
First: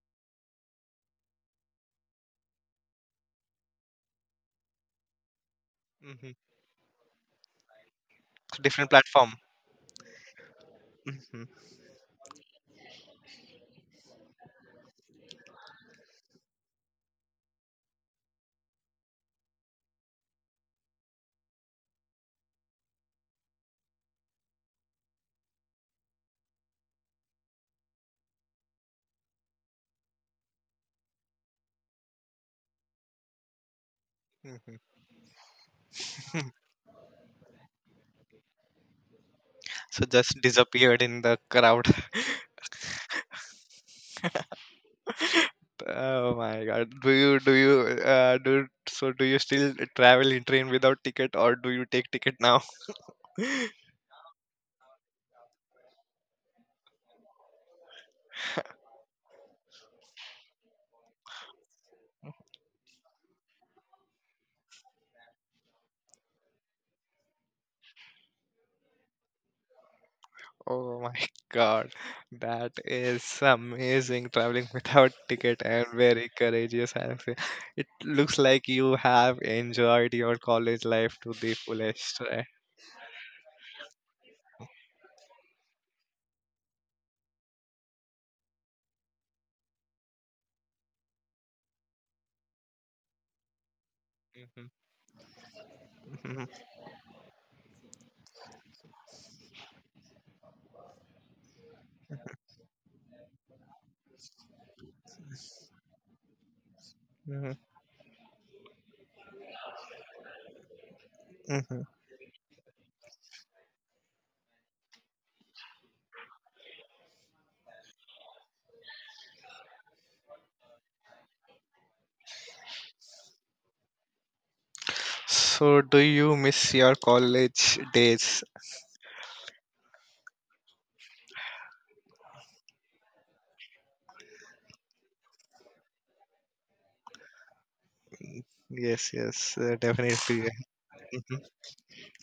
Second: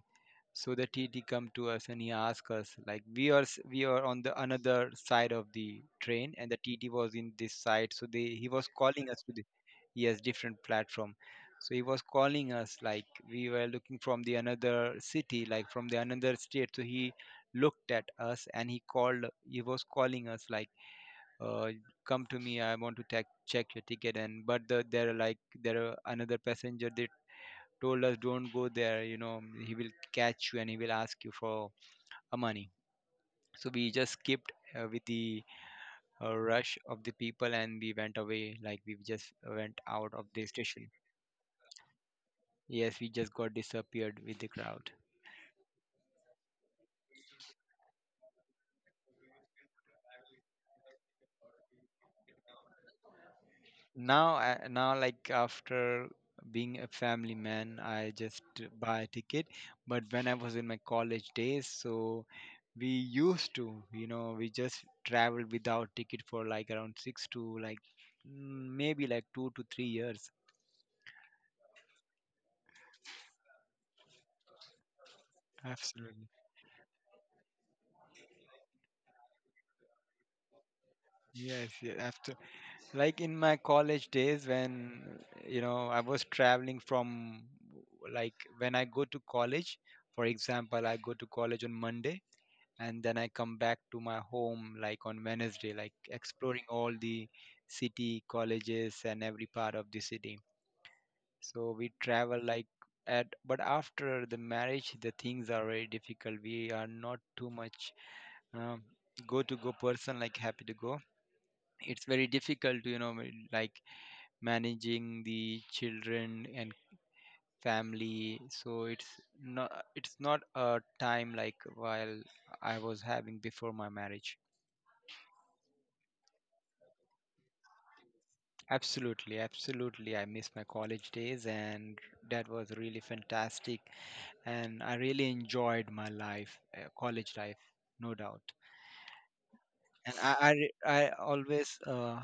So the TT come to us and he asked us like we are on the another side of the train
mhm.
and the TT was in this side, so they he was
Different
calling us to
platform.
the, yes, different platform.
Mhm.
So he was calling us like we were looking from the another city, like from the another state, so he looked at us and he was calling us like uh, come to me, I want to check your ticket. And but there are like there are another passenger, they told us, "Don't go there, he will catch you and he will ask you for money." So we just skipped
Mhm.
with the rush of the people, and we went away, like we just went
So
out of
just
the station.
disappeared in the crowd. (laughs)
Yes, we just got disappeared with the crowd.
Oh my God. Do you do you do so do you still travel in train without ticket or do you take ticket now? (laughs)
Now now like after being a family man, I just buy a ticket. But when I was in my college days, so we used to, we just traveled without ticket for like around 6 to like maybe like 2 to 3 years.
Oh my God. That is amazing traveling (laughs) without ticket and
Absolutely.
very courageous, I would say. It looks like you have enjoyed your college life to the
Yes, yes,
fullest,
after
right?
like in my college days, when I was traveling from, like when I go to college, for example, I go to college on Monday and then I come back to my
Mhm.
home like on Wednesday, like exploring all the city, colleges, and every part of the city. So we travel like at, but after the marriage, the things are very difficult. We are not too
Mhm.
much um, go to go person, like happy to go.
Mhm.
It's very difficult to, like managing the children and family. So it's not a time like while I was having before my marriage.
So, do you miss your college days?
Absolutely, absolutely. I miss my college days, and that was really fantastic. And I really enjoyed my life, college life, no doubt.
Yes, yes,
And I,
definitely.
I, re- I
(laughs)
always uh,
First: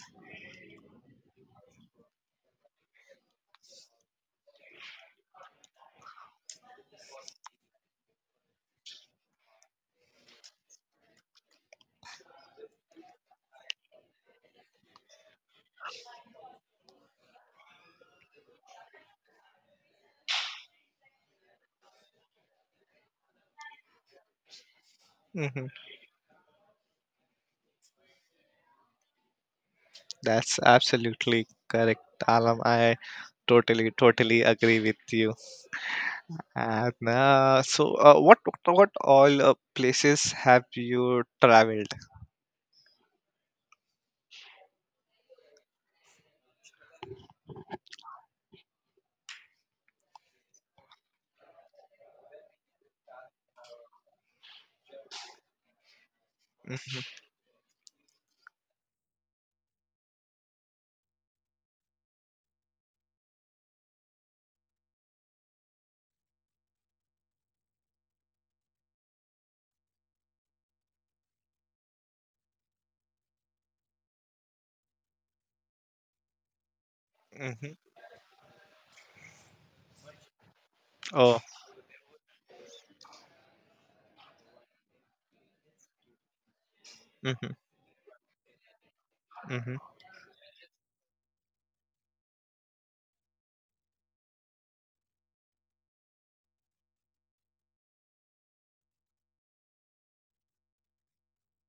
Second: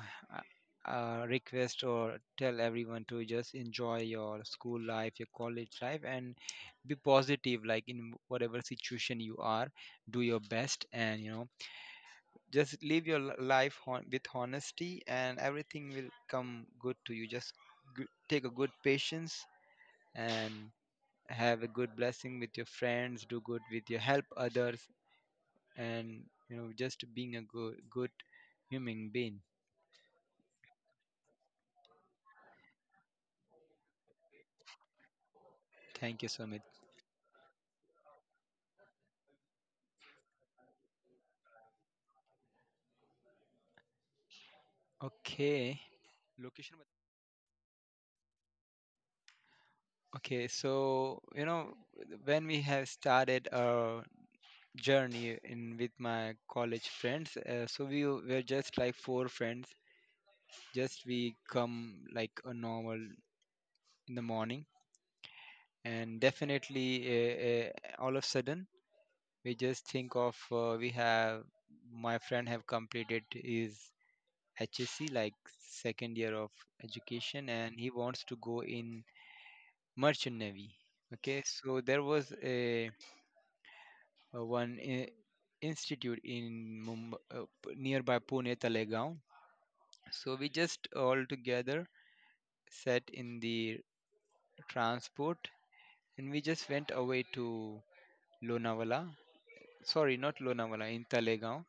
uh, uh, request or tell everyone to just enjoy your school life, your college life, and be positive. Like in whatever situation you are, do your best, and you know, just live your life with honesty, and everything will come good to you. Just take a good patience and have a good blessing with your friends, do good with your, help others,
hmm
and you know, just being a good human being.
That's absolutely correct, Alam. I totally, totally agree with you.
Thank you so.
And so, what all places have you traveled?
Okay. Location. Okay, so you know, when we have started our journey in with my college
Hmm.
friends, so we were just like four friends. Just we come like a normal in the morning, and definitely all of a sudden, we just think of we have, my friend have completed his HSC, like second year of education, and
Hmm.
he wants to go in merchant navy.
Oh.
Okay, so there was a one institute in Mumbai,
Hmm.
nearby Pune Talegaon.
Hmm. Hmm.
So we just all together sat in the transport, and we just went away to Lonavala. Sorry, not Lonavala, in Talegaon.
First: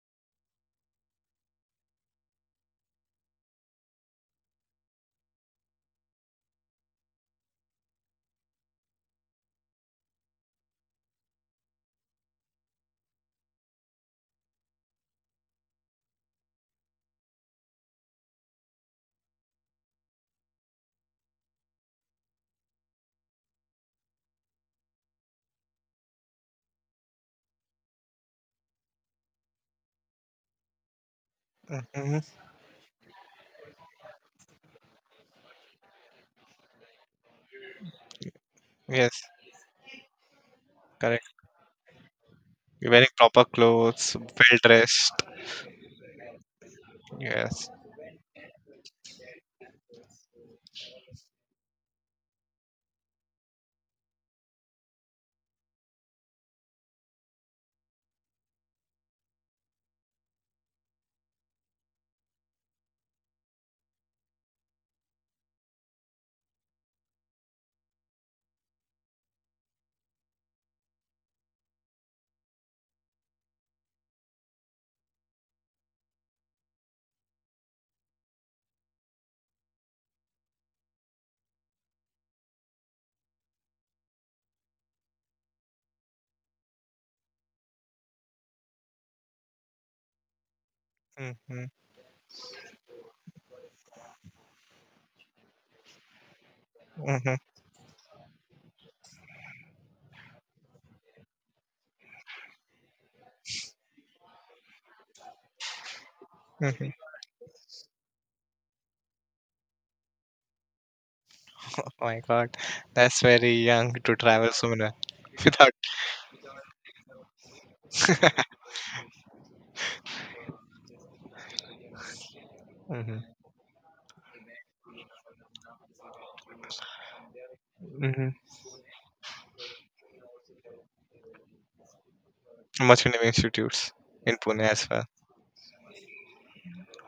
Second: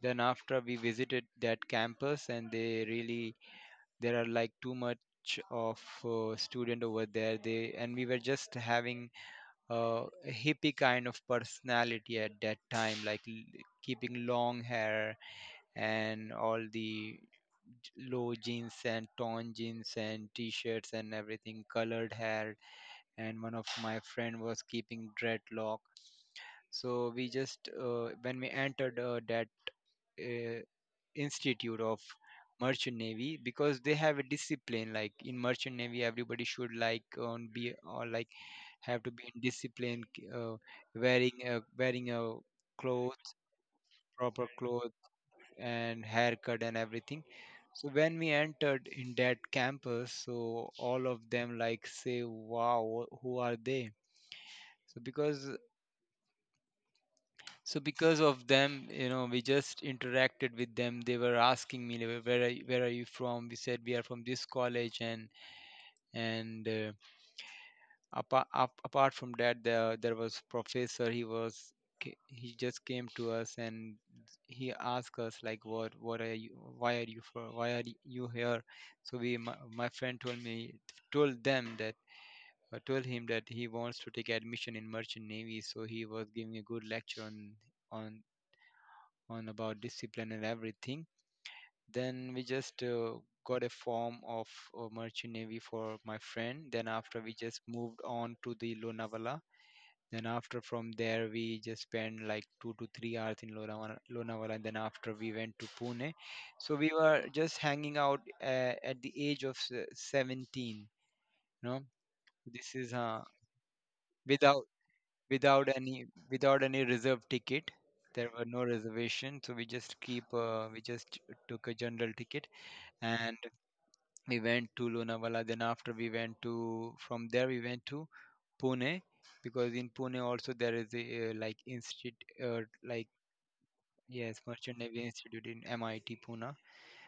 Then after we visited that campus, and they really, there are like too much of student over there. They, and we were just having a hippie kind of personality at that time, like keeping long hair, and all the low jeans and torn jeans and t-shirts and everything, colored hair, and one of my friend was keeping dreadlock. So we just when we entered that uh, institute of merchant navy, because they have a discipline, like in merchant navy everybody should like on be or like have to be
Yes,
in discipline,
correct.
wearing a wearing a
You're wearing
clothes,
proper clothes,
proper
well
clothes
dressed.
and haircut and everything.
Yes.
So when we entered in that campus, so all of them like say, "Wow, who are they?" So because because of them, you know, we just interacted with them. They were asking me, they were, "Where are you, where are you from?" We said we are from this college. And and uh, apart, apart from that, there was professor. He was he just came to us, and he asked us like, What are you, why are you here?" So we, my friend told me, told them that, I told him that he wants to take admission in merchant navy. So he was giving a good lecture on on about discipline and everything.
Hmm.
Then we just got a form of merchant navy for my friend. Then after we
Hmm.
just moved on to the Lonavala. Then after from there, we just spent like two to three hours in Lonavala. Lonavala. And then after we went to Pune. So we
Hmm.
were just hanging out at the age of 17. You know,
Oh my God,
this is
that's very young to travel
without
so many (laughs)
without
without.
any without any reserve ticket. There were no reservations, so we just took a general ticket,
Hmm.
and we went to Lonavala. Then after we went to, from there we went to
Hmm.
Pune, because in Pune also there is a like institute,
Much
like
many institutes in
yes,
Pune
merchant
as
navy
well.
institute in MIT Pune.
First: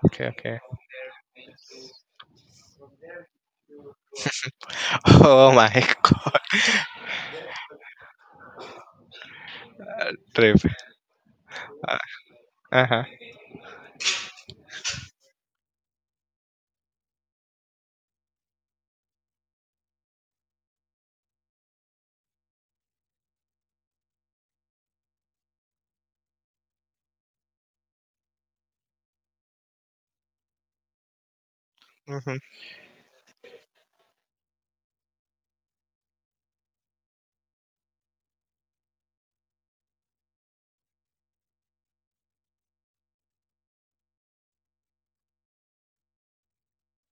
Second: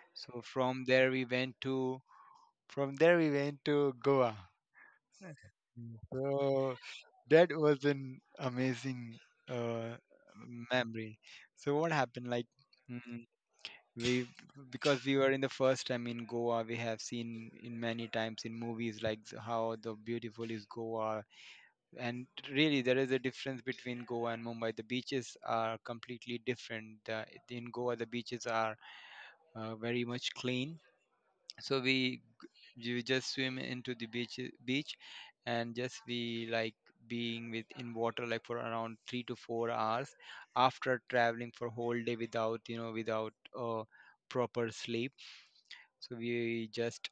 Okay,
So
okay.
from there we went to, from there we went to Goa.
Oh my (laughs) God,
So that was an amazing uh,
trip.
memory. So what happened? Like
Uh huh.
mm, we, because we were in the first time in Goa. We have seen in many times in movies, like how the beautiful is Goa. And really, there is a difference between Goa and Mumbai. The beaches are completely different. In Goa, the beaches are very much clean. So we,
Mm-hmm.
you just swim into the beach and just be like being with in water like for around 3 to 4 hours, after traveling for whole day without, you know, without uh, proper sleep. So we just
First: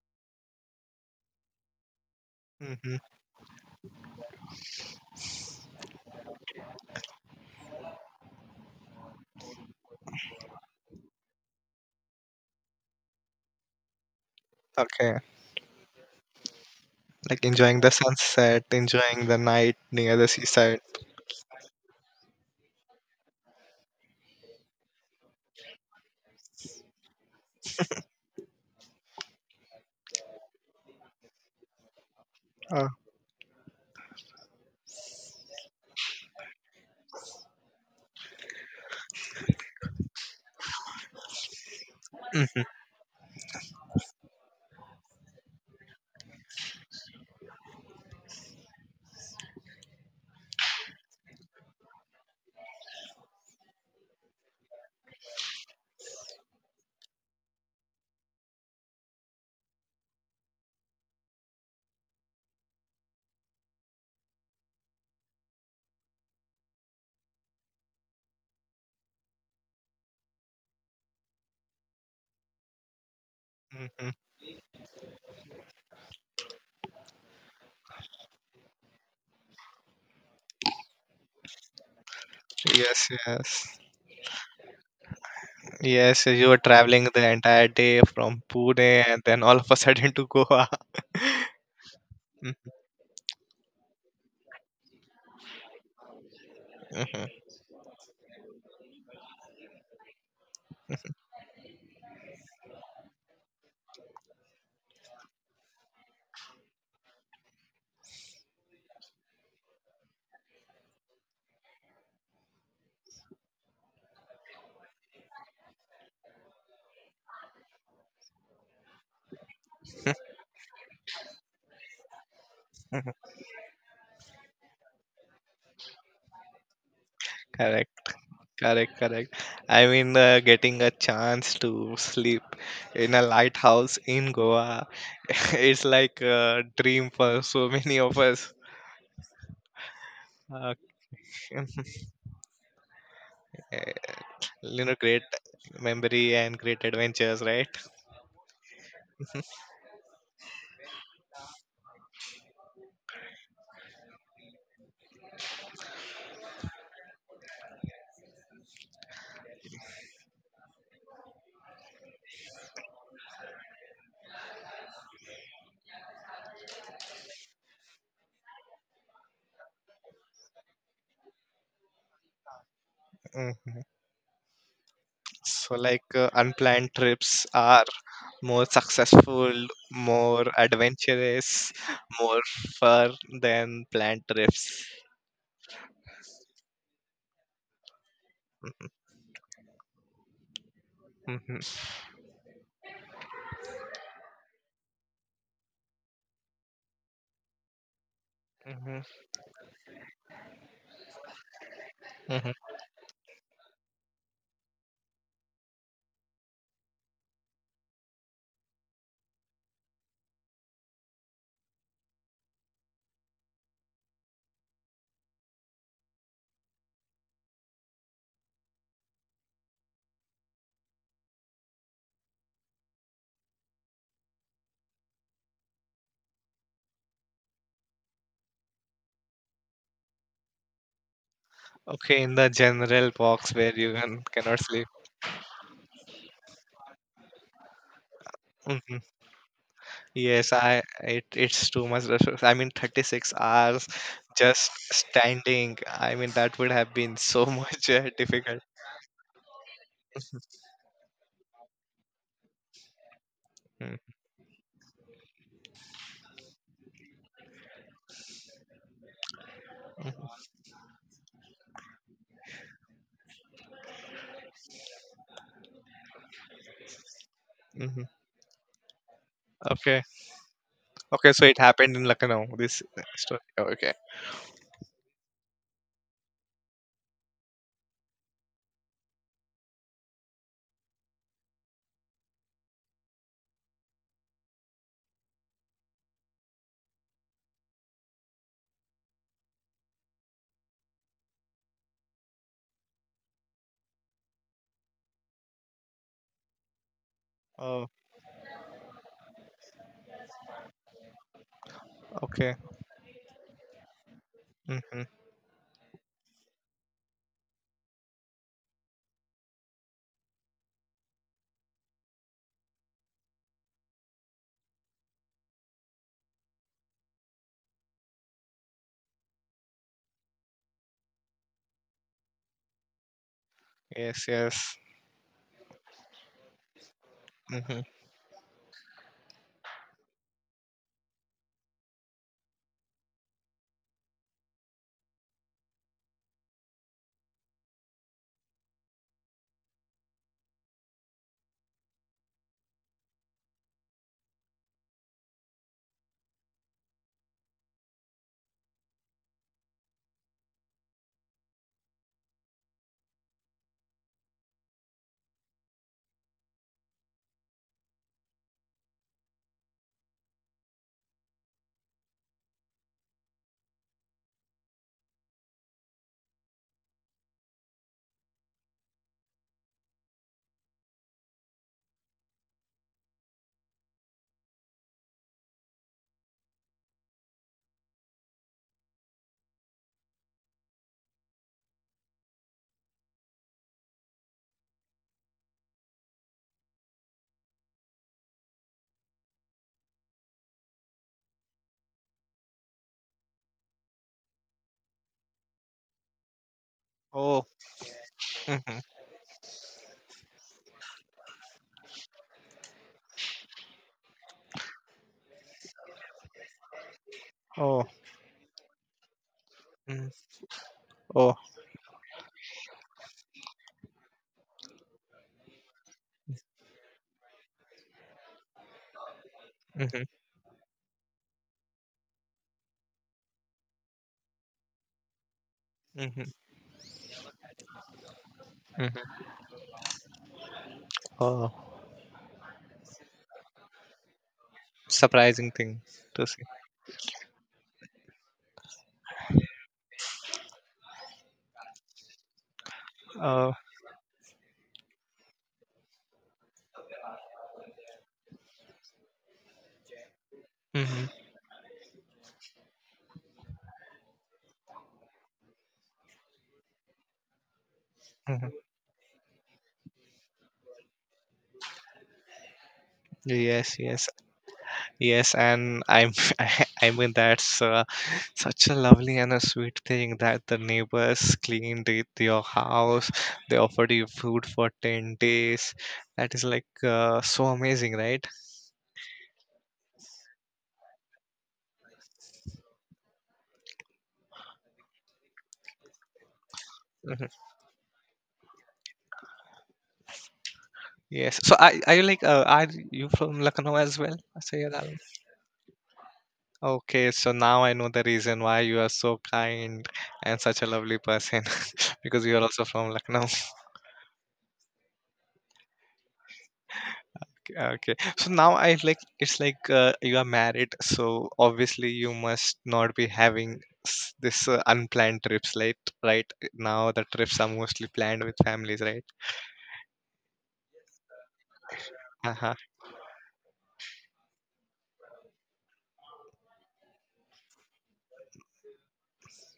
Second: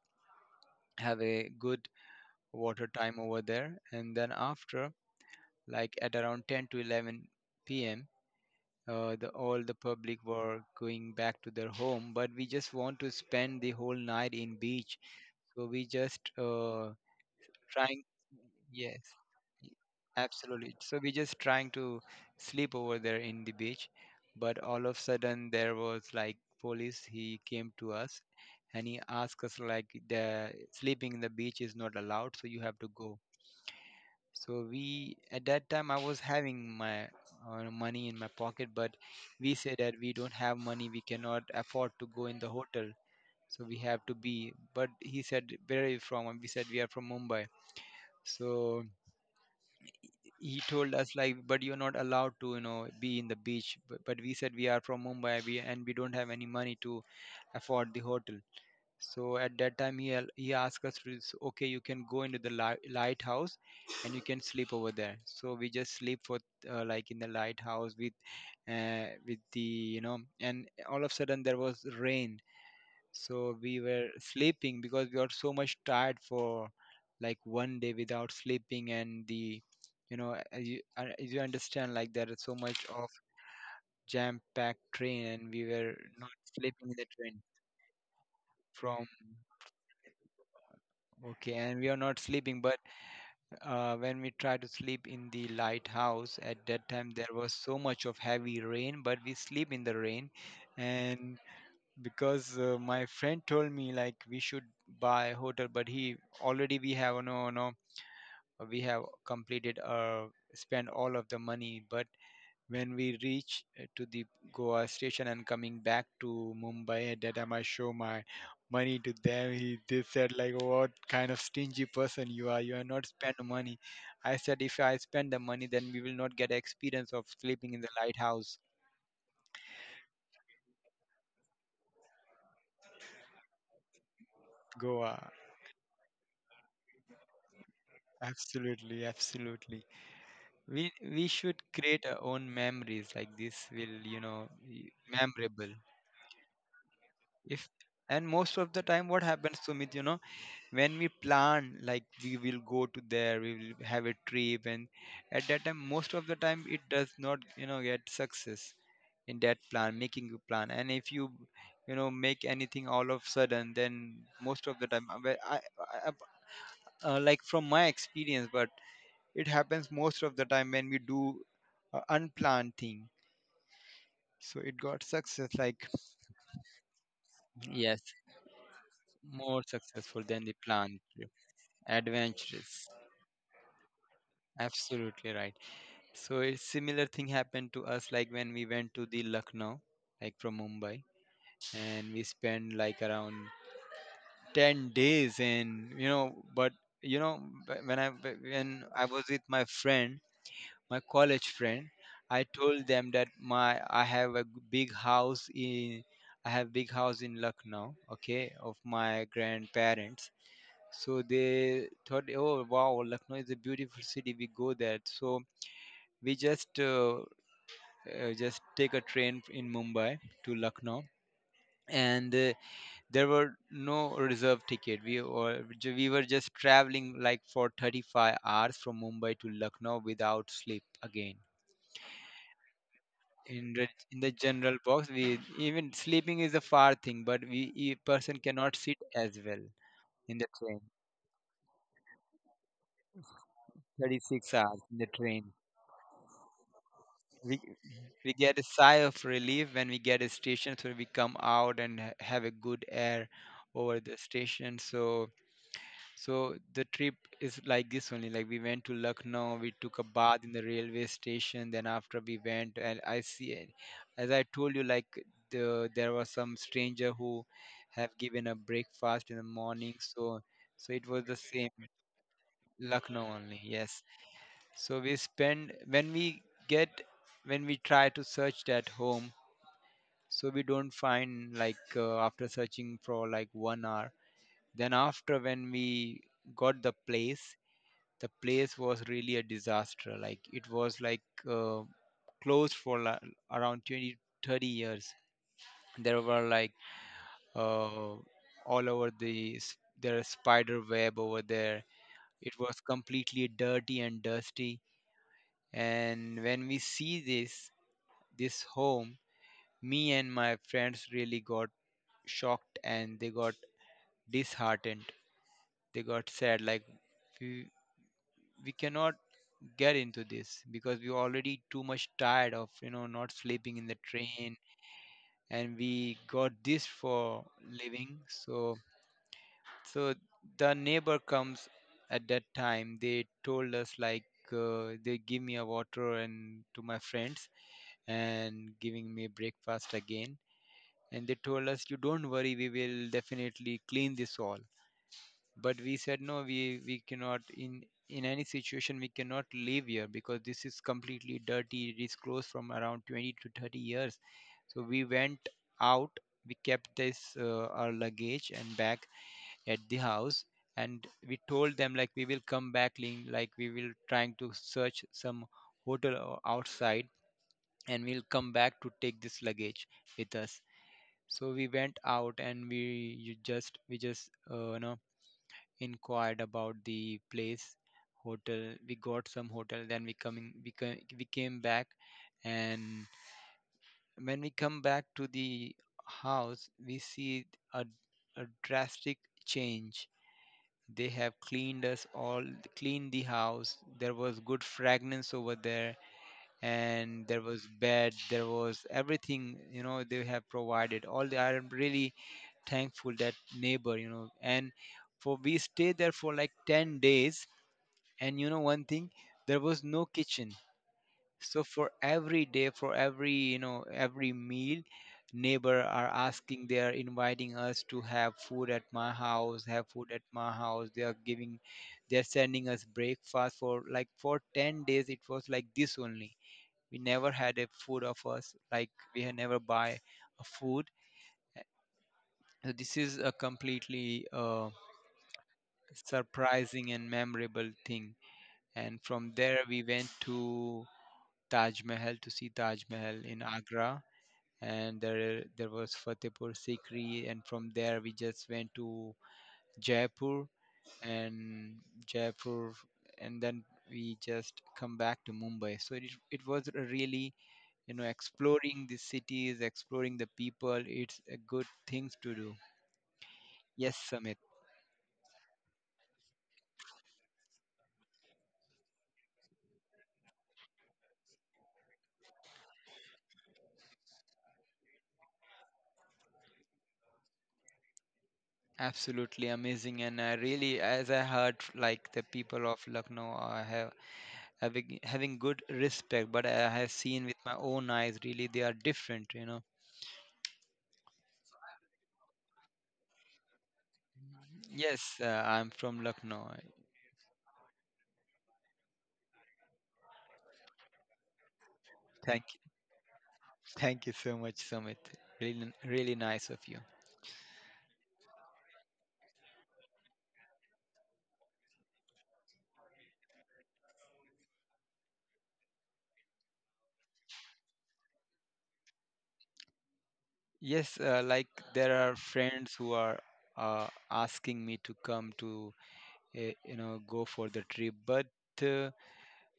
have a good water
Mm-hmm.
time over there, and then after, like at around 10 to 11 p.m., the all the public were going back to their home, but we just want to spend the whole night in beach.
Okay,
So we just
like enjoying the
trying
sunset,
yes,
enjoying the
y-
night near the
absolutely.
seaside.
So we just trying to sleep over there in the beach, but all of sudden, there was like police. He came to us, and he asked us like the sleeping in the beach is not allowed, so you have
Oh.
to go. So we, at that time, I was having my money in my pocket, but we said that we don't have money, we cannot afford to go in the
Mm-hmm.
hotel. So we have to be. But he said, "Where are you from?" And we said we are from Mumbai. So he told us like, "But you're not allowed to, you know, be in the beach." But we said, "We are from Mumbai, and we don't have any money to afford the hotel." So at that time, he he asked us to "Okay, you can go into the lighthouse, and you can sleep over there." So we just sleep for like in the lighthouse with the, you know. And all of a sudden there was rain. So we were
Mm-hmm.
sleeping, because we got so much tired for like one day without sleeping. And the, you know, as as you understand, like there is so much
Yes,
of
yes,
jam-packed train, and we were
yes.
not
You were
sleeping in the
traveling the
train
entire day from Pune
from,
and then all of a sudden to Goa.
okay, and we are not sleeping. But
(laughs)
when we tried to sleep in the lighthouse, at that time there
Mm-hmm.
was so much of heavy rain, but we sleep in the rain. And because my friend told me like we should buy a hotel, but he, already we have no, we have completed uh, spent all of the money. But when we reach to the Goa station and coming back to Mumbai, at that time I show my money to them. He, they said like, "What kind of stingy person you are, you are not spend money?" I said, "If I spend the money, then we will not get experience of sleeping in the
Correct.
lighthouse,
Correct, correct. Getting a chance to sleep in a lighthouse in Goa,
Goa."
(laughs) it's like a dream for so many of us.
Absolutely, absolutely,
Uh,
we should
(laughs)
create our own memories. Like this will, you know,
Great
memorable
memory and great adventures,
if,
right?
and most of the time what happens to me, you know, when we plan like we will go to there, we will have a trip, and at that time most of the time it does not, you know, get success in that plan, making a plan. And if you, you know, make anything all of sudden, then most of the time where I, I- like from my experience. But it happens most of the time when we do unplanned thing.
hmm
So it got success
So,
like,
unplanned trips are
yes,
more
more
successful,
successful than
more
the planned trip.
adventurous, more
Adventurous.
fun than planned trips.
Absolutely right. So a similar thing happened to us, like when we went to the Lucknow, like from Mumbai,
Hmm
and we spent like around 10 days in. When
hmm
I was with my friend, my college friend, I
hmm
told them that my I have a big house in I have big house in Lucknow, okay, of my grandparents. So they thought, oh wow, Lucknow is a beautiful city, we go there. So we just take a train in Mumbai to Lucknow. And there were no reserve ticket. We were just traveling like for 35 hours from Mumbai to Lucknow without sleep again.
Okay, in the general box
In
where
the,
you
in the
cannot
general
sleep.
box, we, even sleeping is a far thing, but we, a person cannot sit
Mhm.
as well in the
Yes,
train.
I it's too much. I mean, 36 hours
36
just
hours in the train.
standing. I mean, that would have been so (laughs)
we,
much
we get
difficult.
a sigh of relief when we get a station, so we come out and have a good air
Mm.
over the station. So so the trip is like this only. Like we went to Lucknow, we took a bath in the railway station. Then after we went, and I see, as I told you, like the, there was some stranger who
Mm-hmm.
have given a breakfast in the morning.
Okay.
So so it was
Okay,
the
so it
same.
happened in Lucknow, this
Lucknow
story.
only.
Okay.
Yes. So we spend when we get, when we try to search that home. So we don't find, like, after searching for like 1 hour. Then after when we got the place, the place was really a disaster. Like it was like uh, closed for around 20, 30 years. There were like
Oh,
uh, all over the there are spider web over there.
okay.
It was completely dirty and dusty.
Mm-hmm.
And when we see this, this home, me and my friends really got shocked, and they got disheartened, they got sad. Like we we cannot get into this because we were already too much tired of, you know, not sleeping in the
Yes,
train,
yes.
and we got this for
Mm-hmm.
living. So so the neighbor comes at that time. They told us like, they give me a water and to my friends, and giving me breakfast again. And they told us, you don't worry, we will definitely clean this all. But we said no, we cannot in, in any situation we cannot live here, because this is completely dirty, it is closed from around 20 to 30 years. So we went out. We kept this our luggage and bag at the house. And we told them like, we will come back, like we will trying to search some hotel outside, and we'll come back to take this luggage with us. So we went out and we, you just we just you know inquired about the place, hotel. We got some hotel. Then we coming, we came back. And when we come back to the house, we see a, a drastic change. They have cleaned us all, cleaned the house. There was good fragrance over there, and there
Oh,
was bed, there
mm-hmm.
was everything. You know, they have provided all. The, I am really thankful that neighbor. You know, and for we stayed there for like 10 days.
Oh,
And you know one thing, there was no
mm.
kitchen.
Oh,
So for every day, for every, you know, every meal, neighbor are asking, they are inviting us to have food at my house, have
mm-hmm.
food at my house. They are giving, they are sending us breakfast for like for 10 days. It was like this
Mm-hmm.
only. We never had a food of us, like we
Mm-hmm.
had never buy a food.
Oh,
So this is a completely
surprising thing to see.
surprising and memorable thing. And from there we went to Taj Mahal, to see Taj Mahal in
Oh,
Agra, and there was Fatehpur Sikri, and from there we just went to Jaipur
mm-hmm.
and Jaipur, and then we just come back to Mumbai. So it was a really, you know,
Mm-hmm.
exploring the cities, exploring the people. It's a good things to do.
Yes,
Yes,
yes.
Samit.
Yes, and I'm (laughs) I mean that's such a lovely and a sweet thing that the neighbors cleaned it, your house. They offered you food for 10 days. That is like so amazing, right?
Absolutely amazing. And I really, as I heard, like the people of Lucknow have having good respect, but I have seen
Mhm.
with my own eyes, really they are different, you know.
Yes. So are you like are you from Lucknow as well, Sayed Alam?
Yes, I'm from Lucknow.
Okay, so now I know the reason why you are so kind and such a lovely person (laughs) because you are
Thank,
also from Lucknow.
(laughs) thank you so much, Sumit. Really really nice of you.
Okay. So now I like it's like you are married, so obviously you must not be having this unplanned trips, right? Right now the trips are mostly planned with families, right?
Yes, like there are
Uh-huh.
friends who are asking me to come to, you know, go for the trip, but uh,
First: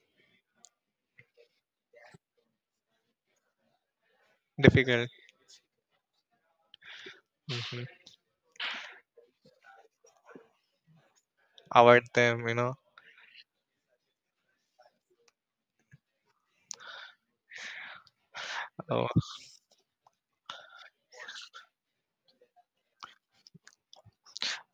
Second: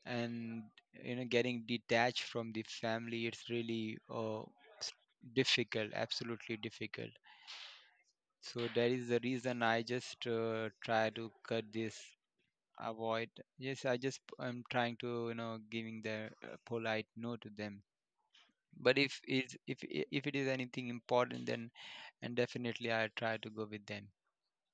and you know, getting detached from the family, it's really s-
Difficult.
difficult, absolutely difficult.
Hmm
So that is the reason I just try to cut this,
Avoid them, you know.
avoid. Yes, I just, I'm trying to, you know, giving the polite no to them. But
Oh,
if is if it is anything important, then and definitely I try to go with them.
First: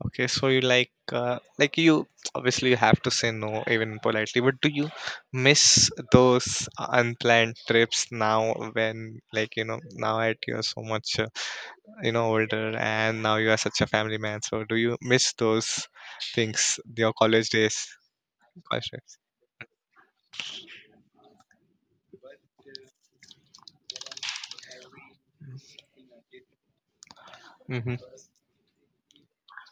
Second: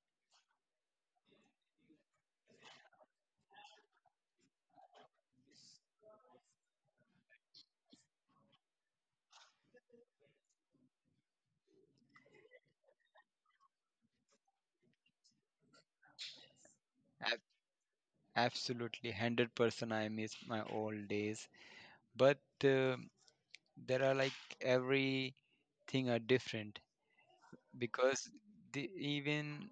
okay. So you like you obviously you have to say no even politely, but do you miss those unplanned trips now when, like, you know, now at you're so much, you know, older, and now you are such a family man, so do you miss those things, your
Ab-
college days? College.
Absolutely, 100%. I miss my old days, but uh, there are like everything are different,
Hmm
because the, even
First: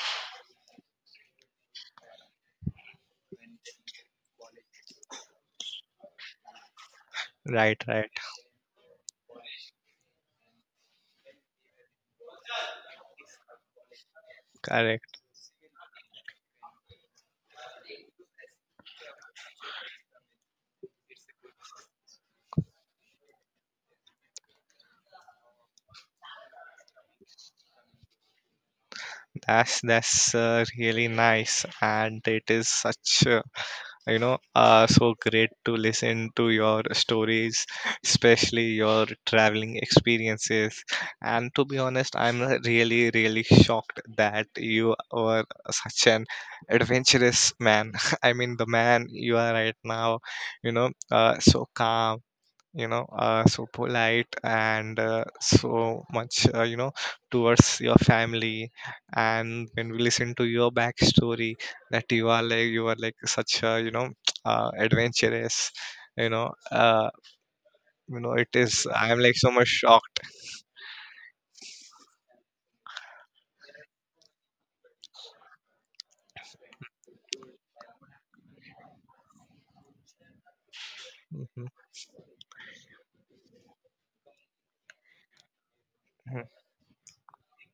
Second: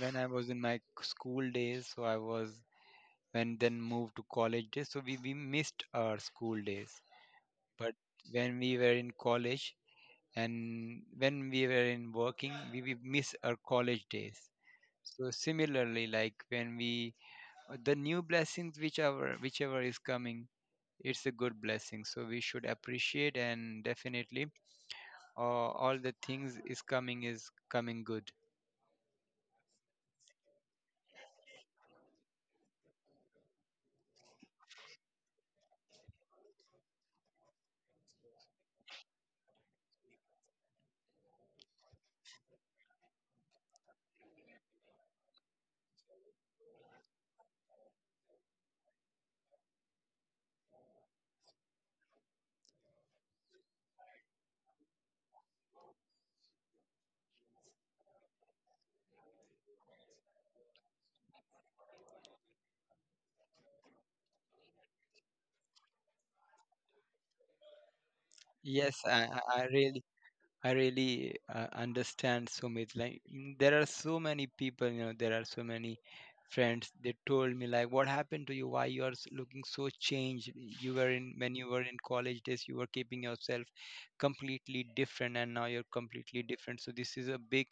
when I was in my school days, so I was when then moved to college days, so we missed our school days.
Right,
But
right.
when we were in college, and when we were in working, we miss our college days.
Correct.
So similarly, like when we, the new blessings, whichever is coming, it's a good blessing, so we should appreciate. And definitely all the things is coming good.
That's really nice, and it is such a, you know, so great to listen to your stories, especially your traveling experiences. And to be honest, I'm really really shocked that you are such an adventurous man (laughs) I mean, the man you are right now, you know, so calm, you know, so polite, and so much, you know, towards your family. And when we listen to your backstory, that you are like, you are like such a, you know, (tsk) adventurous, you know, you know, it is,
yes
I'm
i
like
i
so
I
much
really,
shocked.
I really understand so much. Like mm, there are so many people, you know, there are so many friends. They told me like, what happened to you? Why you are looking so changed? You were in, when
Mhm.
you were in college days, you were keeping yourself completely different, and now you're completely different. So this is a big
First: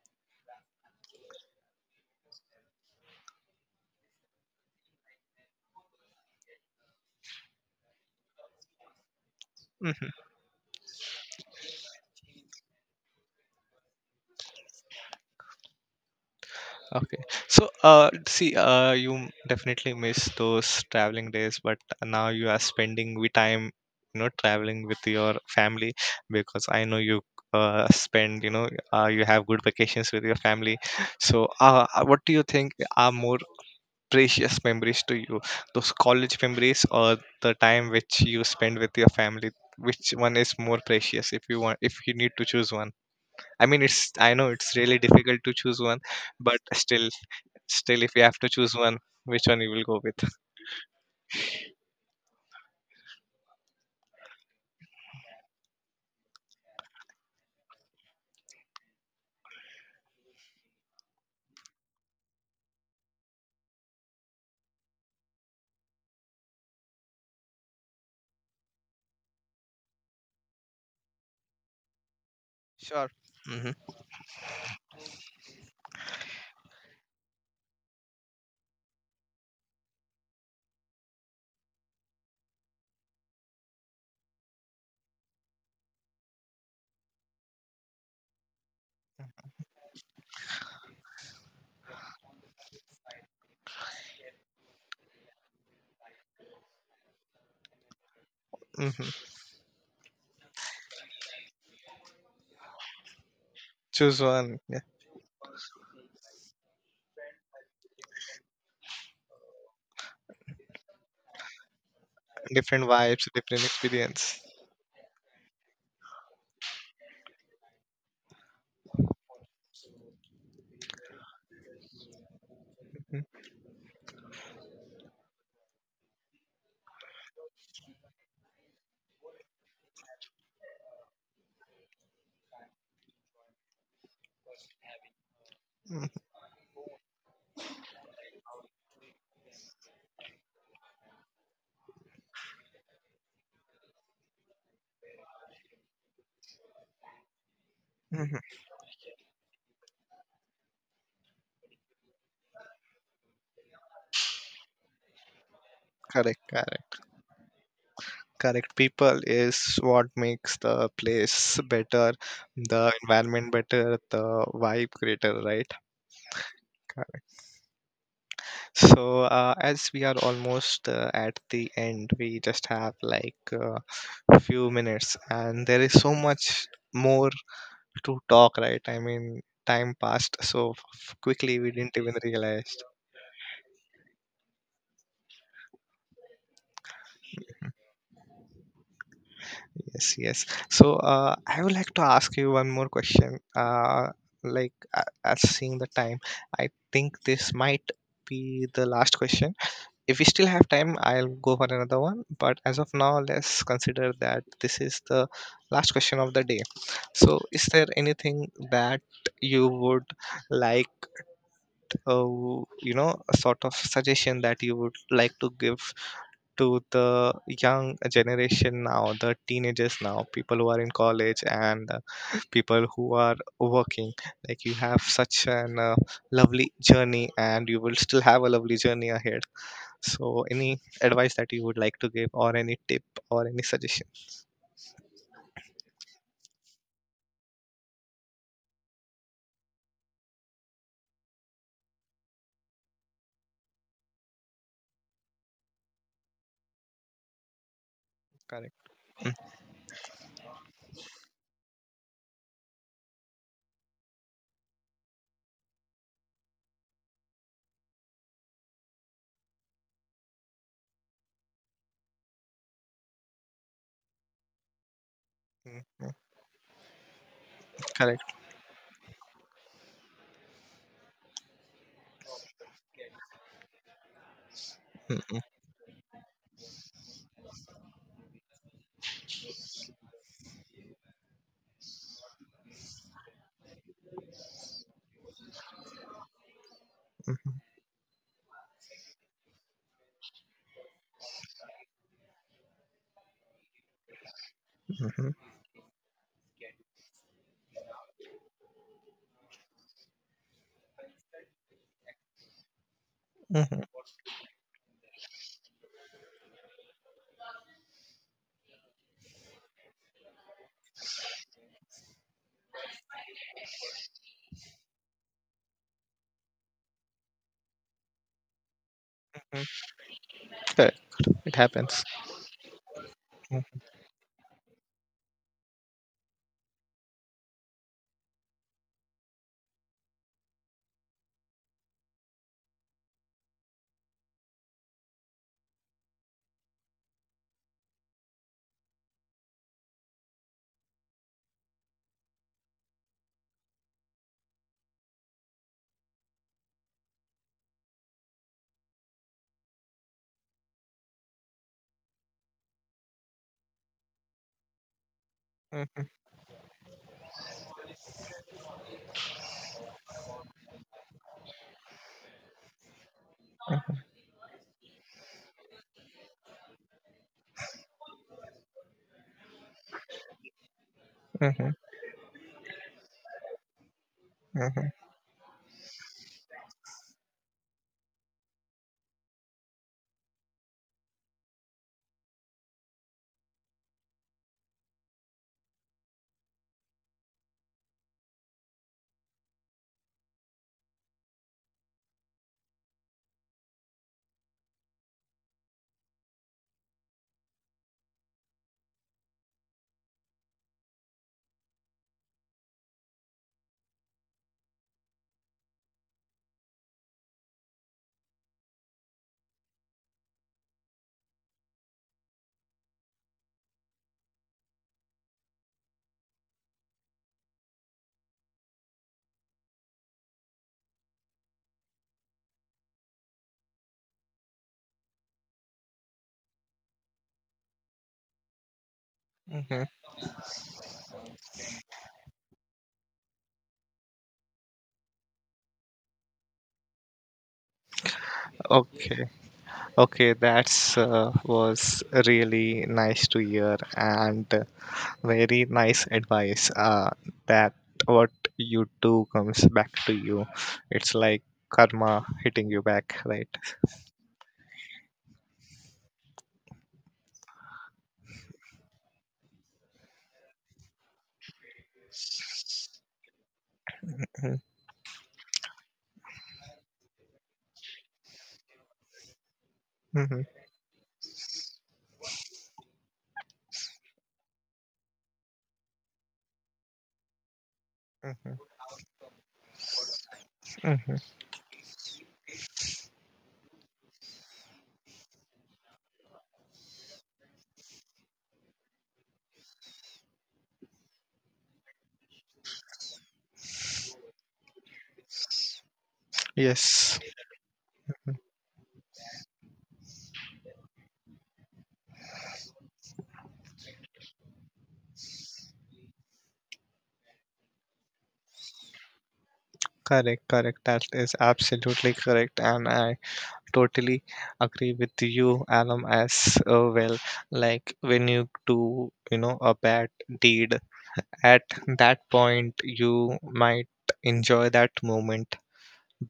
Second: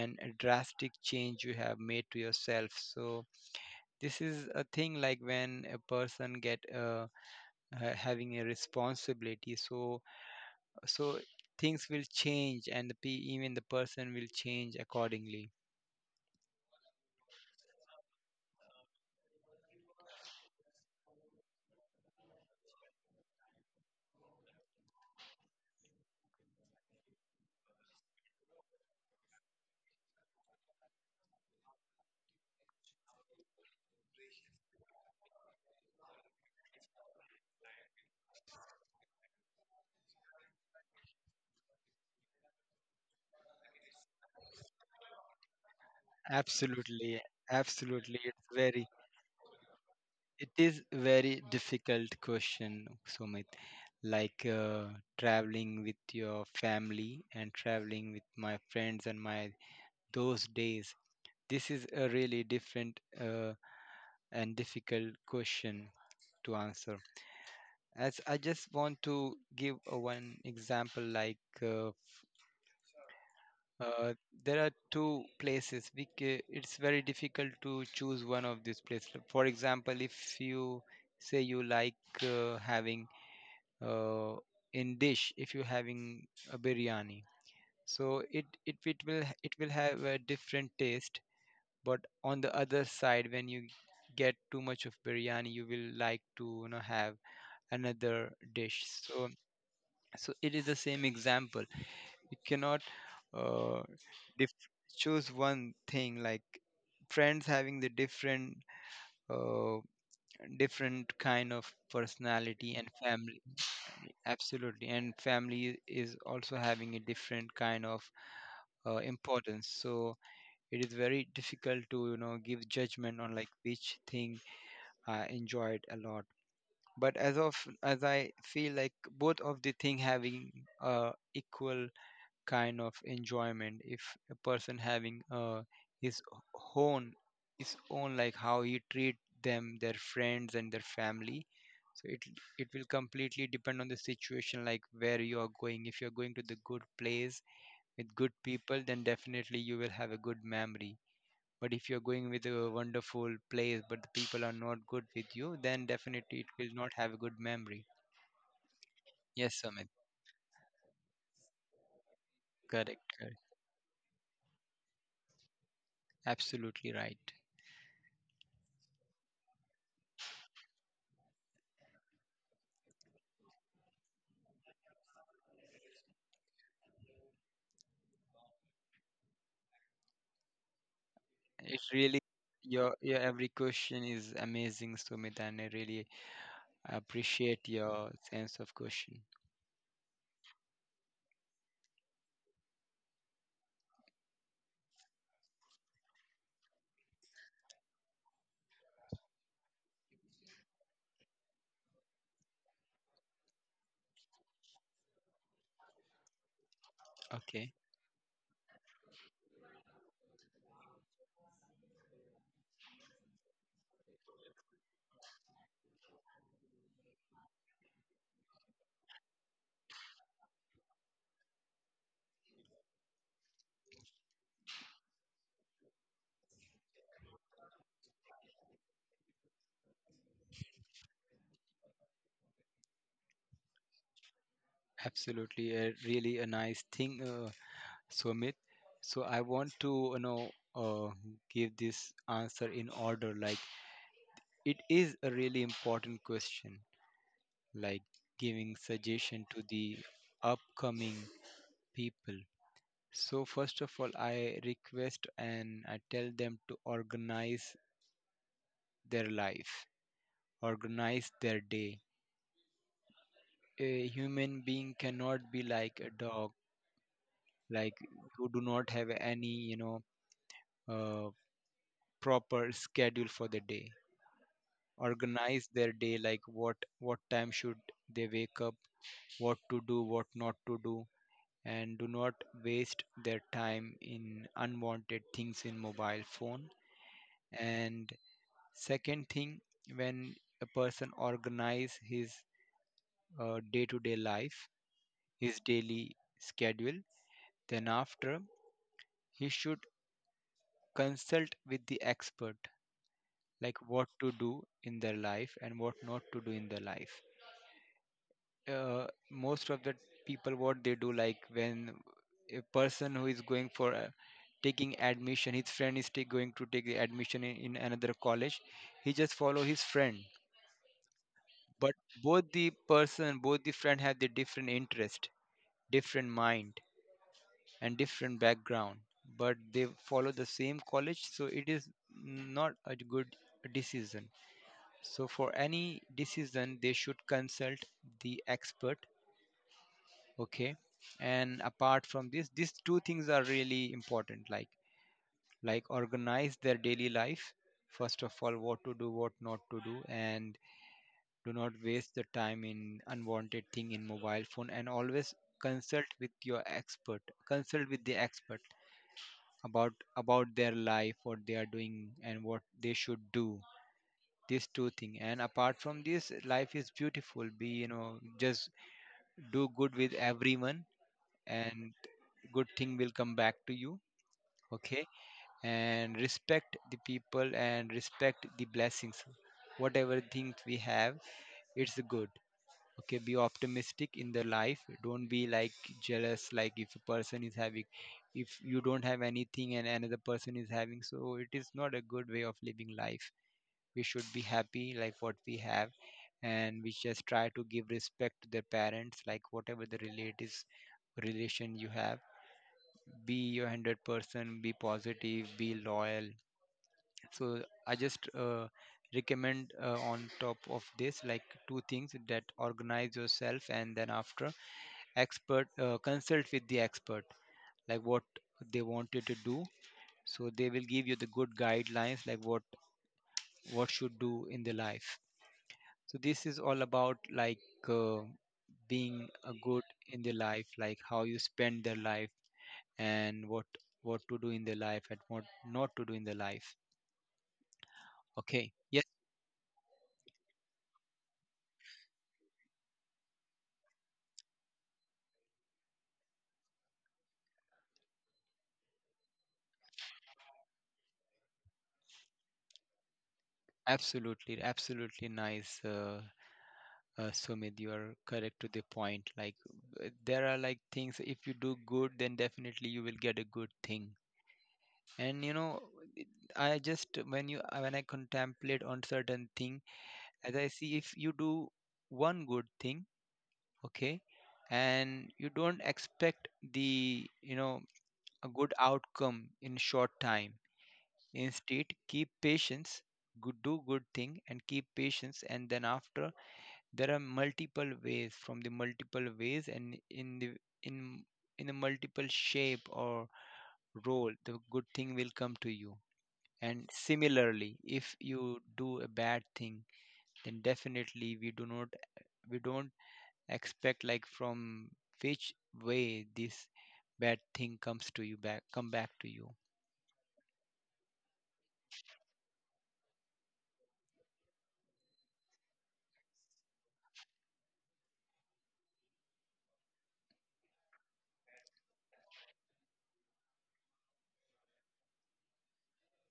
and a drastic change you have made to yourself. So this is a thing like when a person get having a responsibility. So
Mhm.
so things will change, and the even the person will change accordingly.
Okay. So, see, you definitely miss those traveling days, but now you are spending with time, you know, traveling with your family, because I know you spend, you know, you have good vacations with your family. So, what do you think are more precious memories to you? Those college memories or the time which you spend with your family? Which one is more precious if you if you need to choose one? I mean, it's, I know it's really difficult to choose one, but still.
Absolutely,
Still, if
absolutely
you have
it's
to choose
very,
one, which one you will go with?
it is very difficult question, Sumit. Like traveling with your family and traveling with my friends and my those days, this is a really different and difficult question to answer. As I just want to give a one example like
Sure. hmm
Uh, there are two places. It's very difficult to choose one of these places. For example, if you say you like having uh, in dish, if you're having a biryani, so it will it will have a different taste. But on the other side, when you get too much of biryani, you will like to, you know, have another dish.
hmm
So so it is the same example. You cannot. Uh,
Choose one.
dif-
Yeah.
Choose one thing like friends having the different uh, different kind of personality
Different
and
vibes,
family.
different experience.
Absolutely, and family is also having a different kind of importance. So it is very difficult to, you know, give judgment on like which thing I enjoyed a lot. But as of, as I feel like both of the thing having equal kind of enjoyment, if a person having uh,
Mm-hmm.
his own his own like how he treat them, their friends and their family. So it will completely depend on the situation, like where you are going. If you're going to the good place with good
hmm
people, then definitely you will have a good memory. But if you're going with a wonderful place but the people are not good with you, then definitely
Correct,
it will not
correct.
have a good memory.
Correct. People
Yes,
is
Sumit.
what makes the place better, the
Correct, correct,
environment better, the vibe greater, right?
absolutely right.
Correct. So, as we are almost at the end, we just have like few minutes, and there is so much more to talk, right? I mean, time passed so quickly, we
It
didn't even
really,
realize.
your every question is amazing, Sumit, and I really appreciate your sense of question.
Yes, yes. So I would like to ask you one more question. Like as seeing the time, I think this might be the last question. If we still have time, I'll go for another one. But as of now, let's consider that this is the last question of the day. So, is
Okay,
there anything that you would like? Uh, you know, a sort of suggestion that you would like to give to the young generation now, the teenagers now, people who are in college, and people who are working. Like, you have such an lovely journey, and you will still have a lovely journey ahead, so any advice that you would like to give, or any tip, or any suggestion?
absolutely, really a nice thing, Sumit. So I want to, you know, uh, give this answer in order. Like it is a really important question. Like giving
Correct. Mm.
suggestion to the upcoming people. So first of all, I request and I tell them to organize their life, organize their day. A human being cannot be
Mm.
like a dog, like
Correct.
who do not have any, you know, uh, proper schedule for the day.
Mm, mm,
Organize their day, like what time should they wake up, what to do, what not to do, and do not waste their time in unwanted things in mobile phone.
mm,
And second thing, when a person organize his day-to-day life,
mhm, mhm,
his daily schedule. Then, after, he should consult with the expert,
mm,
like
mm,
what to do in their life and what not to do in their life. Most of the people, what they do, like when a person who is going for a, taking admission, his friend is going to take the admission in another college, he just follow
mm.
his friend.
Correct. It
But
happens.
both the person,
Mm,
both the friend have the different interest, different mind and different background, but they follow the same college, so it is not a good decision. So for any decision, they should consult the expert. Okay, and apart from this, these two things are really important. Like organize their daily life. First of all, what to do, what not to do, and do not waste the time in unwanted thing in mobile phone, and always
mhm,
consult with your expert, consult with the expert about their life, what they are doing and what they should do. These two things. And apart from this, life is beautiful. Be you know just do good with everyone,
mhm,
and good thing will come back to you,
mhm,
okay? And respect the people and respect the blessings, whatever things we have. It's good. Okay, be optimistic in the life. Don't be like jealous. Like if a person is having, if you don't have anything and another person is having, so it is not a good way of living life. We should be happy like what we have, and we just try to give respect to their parents, like whatever the relatives relation you have. Be your 100% be positive, be loyal. So I just recommend, on top of this, like two things, that organize yourself and then after expert, consult with the expert, like what they want you to do, so they will give you the good guidelines, like what should do in the life. So this is all about like uh, being a good
mhm.
in the life, like how you spend their life and what to do in the life and what not to do in the life. Okay, yes.
Okay. Okay. That's was really nice to hear, and very nice advice that what you do comes back to you. It's like karma hitting you back, right?
Absolutely, absolutely nice. Sumit, you are correct to the point. Like, there are like things, if you do good, then definitely you will get a good thing.
Mm-hmm.
And you know, it- I just when you when I contemplate on certain thing,
Mm-hmm.
as I see, if you do one good thing, okay, and you don't expect the you know a
Mm-hmm.
good outcome in short time.
Mm-hmm.
Instead, keep patience, good, do good thing, and keep patience, and then after there are multiple ways, from the multiple ways and in the in in a multiple shape or role, the good thing will come to you. And
Yes,
similarly, if you do a bad thing, then definitely we do not, we don't expect like from which way this bad thing comes to you back, come back to you.
correct, correct. That is absolutely correct, and I totally agree with you, Alam, as well. Like, when you do, you know, a bad deed, at that point you might enjoy that moment,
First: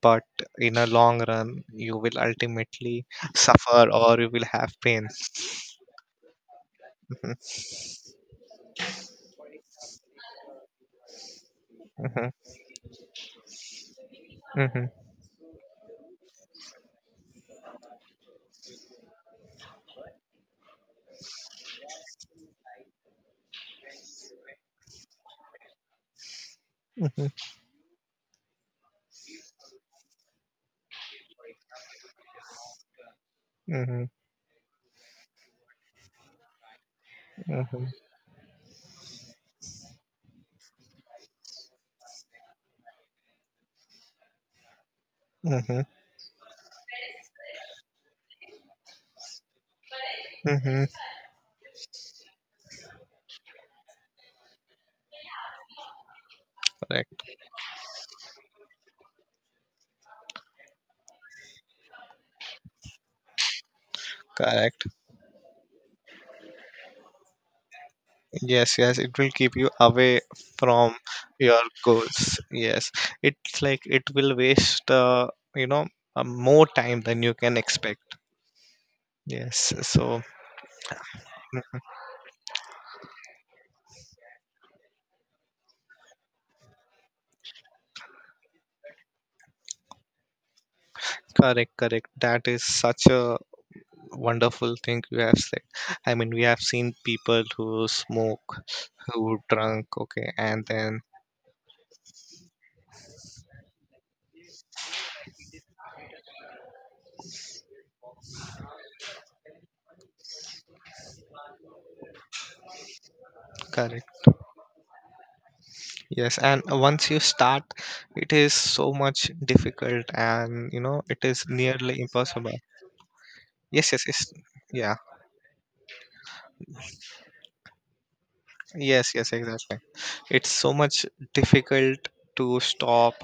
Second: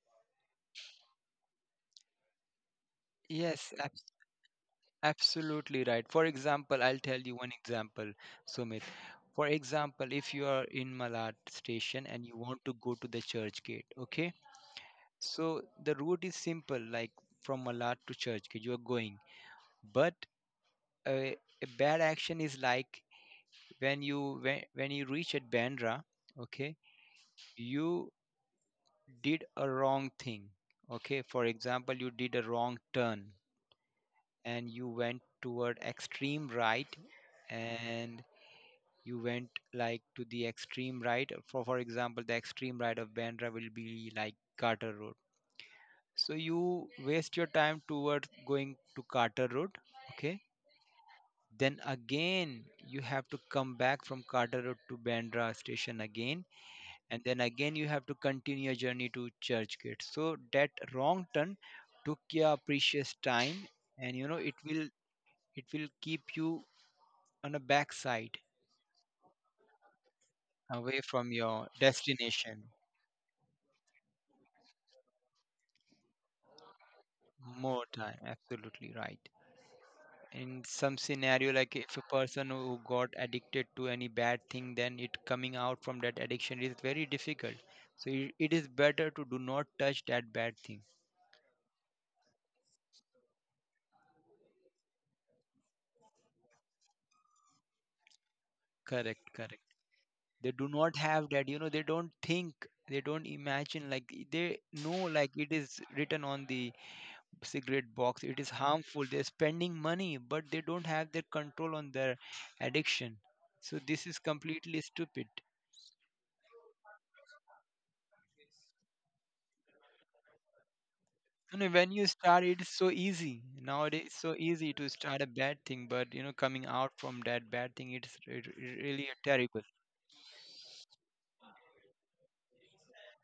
but in a long run you will ultimately
Yes.
suffer, or you will have pain.
Absolutely right. For example, I'll tell you one
(laughs)
example, Sumit. For example, if you are in Malad station and
Mhm,
you want to go to the church gate, okay?
mhm,
So the route is simple, like from Malad to church gate, you are going. But uh, a bad action is like when you reach at Bandra, okay,
mhm,
you did a wrong thing, okay? For example, you did a wrong turn
mhm,
and you went toward extreme right,
mhm,
and you went like to the extreme right. For example, the extreme right of Bandra will be like Carter Road.
mhm,
So you waste your time towards going to Carter Road, okay.
mhm.
Then again you have to come back from Carter Road to Bandra station again, and
Correct,
then again you have to continue your journey to Churchgate. So that wrong turn took your precious time, and you know it
correct.
will, it will keep you on a backside,
Yes, yes, it will keep you away from
away from
your
your
goals.
destination.
Yes, it's like it will waste you know, more time than you can
More time,
expect.
absolutely right.
Yes, so
In some scenario, like if a person who got addicted to any bad thing, then it coming out from that addiction is very difficult. So it is better to do not touch that bad thing.
correct, correct. That is such a wonderful thing you have said. I mean, we have seen people who smoke,
Correct,
who
correct.
drunk, okay,
They
and
do not
then
have that, you know, they don't think, they don't imagine, like they know, like it is written on the cigarette box, it is harmful. They're spending money, but they don't have their control on their addiction. So this is
correct.
completely stupid.
Yes, and once you start, it is so much difficult, and you know, it is
You know, when
nearly
you start,
impossible.
it's so easy.
Yes, yes,
Nowadays, it's
yes.
so easy to
Yeah.
start a bad thing, but you know, coming out from that bad thing, it's really
Yes, yes,
terrible.
exactly. It's so much difficult to stop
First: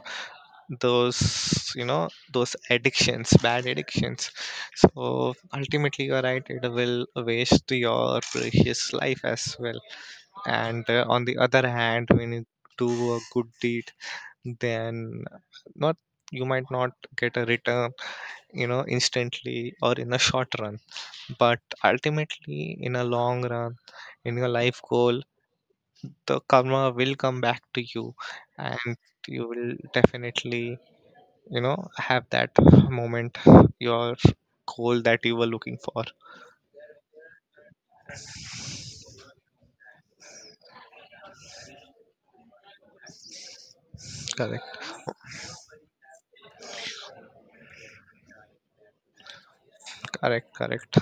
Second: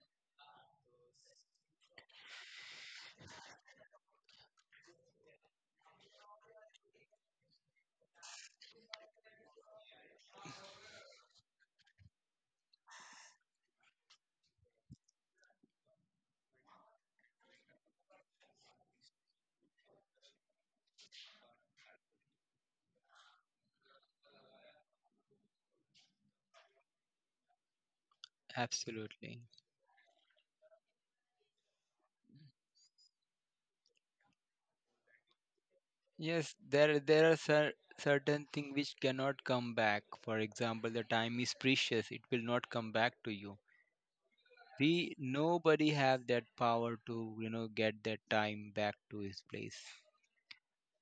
those, you know, those addictions, bad addictions. So ultimately, you're right. It will waste your precious life as well. And on the other hand, when you do a good deed, then not, you might not get a return, you know, instantly or in a short run, but ultimately in a long run, in your life goal, the karma will come back to you, and
Absolutely.
you will definitely, you know, have that moment, your goal that you were looking for.
Yes, there are certain things which cannot come back. For example, the time is precious; it will not come back to you.
Correct,
We nobody have that power to, you know, get that time back to his place.
correct, correct.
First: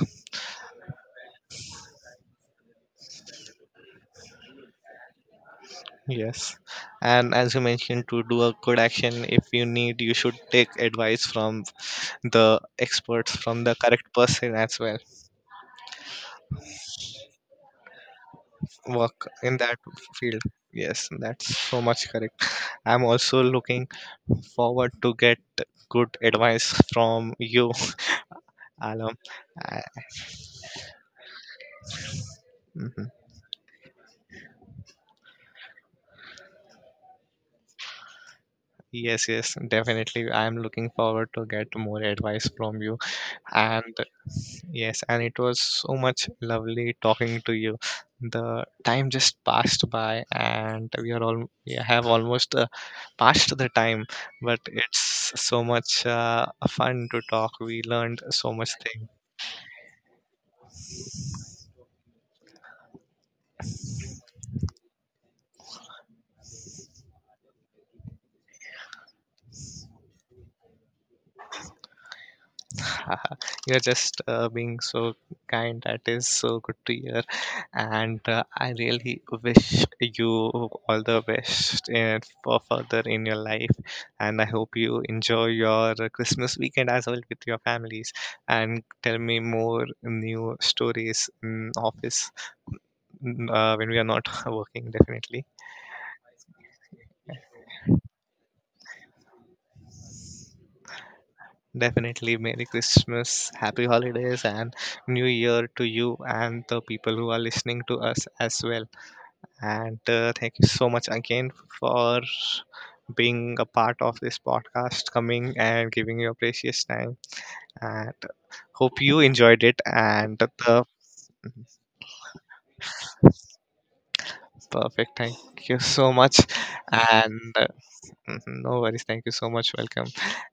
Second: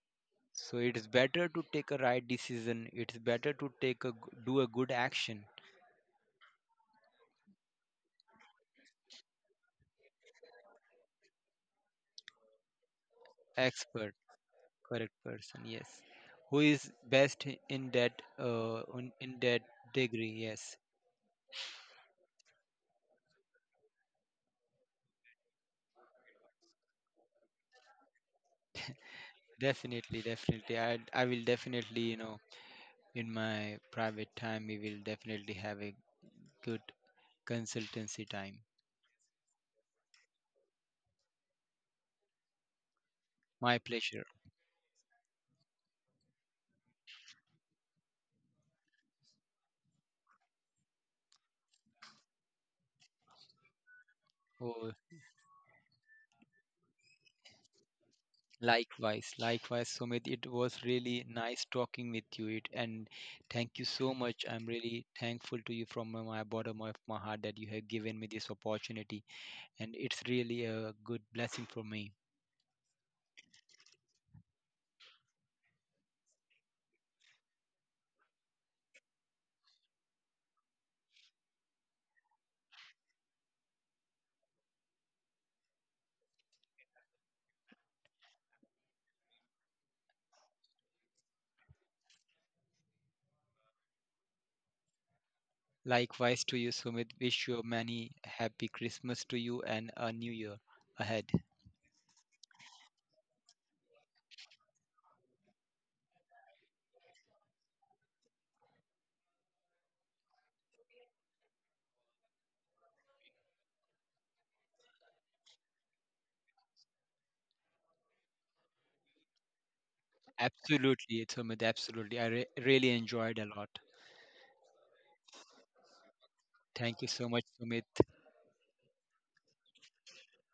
So it is better to take a right decision. It's better to do a good action.
Yes. And as you mentioned, to do a good action, if you need, you should take advice from the experts, from the correct
Expert,
person as well.
correct person, yes, who is best in that uh in,
Work
in
in
that
that
degree,
field.
yes.
Yes, that's so much correct. I'm also looking forward to get good advice from you, Alam. I-
Definitely, definitely, I will definitely, you know,
mhm.
in my private time we will definitely have a good consultancy time.
Yes, yes, definitely. I'm looking forward to get more advice from you.
My
And
pleasure.
yes, and it was so much lovely talking to you. The time just passed by, and we are all we have almost passed the time, but
Oh,
it's so much fun to talk. We learned so much things.
likewise, likewise, Sumit, it was really nice talking with you. It and thank you so much, I'm really thankful to you from my bottom of my heart that you have given me this opportunity, and it's really a good blessing for me.
(laughs) You're just being so kind. That is so good to hear. And I really wish you all the best and for further in your life. And I hope you enjoy your Christmas weekend as well with your families. And tell me more new stories in office, mm, when we are not (laughs) working, definitely.
Likewise to you, Sumit. Wish you many happy Christmas to you and a new year ahead.
Definitely, Merry Christmas, Happy Holidays, and New Year to you and the people who are listening to us as well. And thank you so much again for being a part of this podcast, coming and giving your precious time. And hope you enjoyed it. And the
Absolutely, Sumit. Absolutely. I really enjoyed a lot.
perfect. Thank you so much.
Thank you so
And
much, Sumit.
mhm, no worries. Thank you so much. Welcome.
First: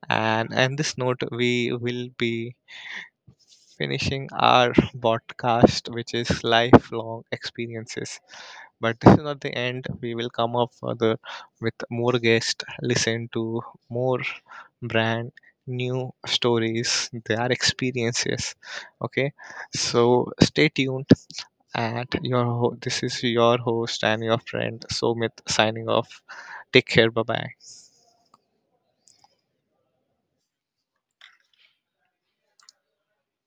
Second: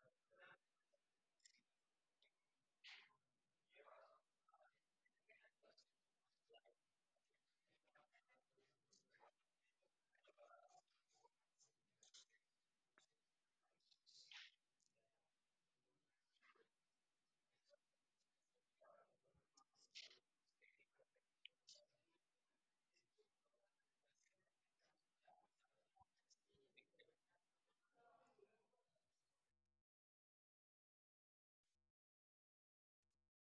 And this note, we will be finishing our podcast, which is lifelong experiences. But (laughs) this is not the end. We will come up further with more guests, listen to more brand new stories, their experiences. Okay, so stay tuned. And your this is your host and your friend Somit signing off. Take care. Bye bye.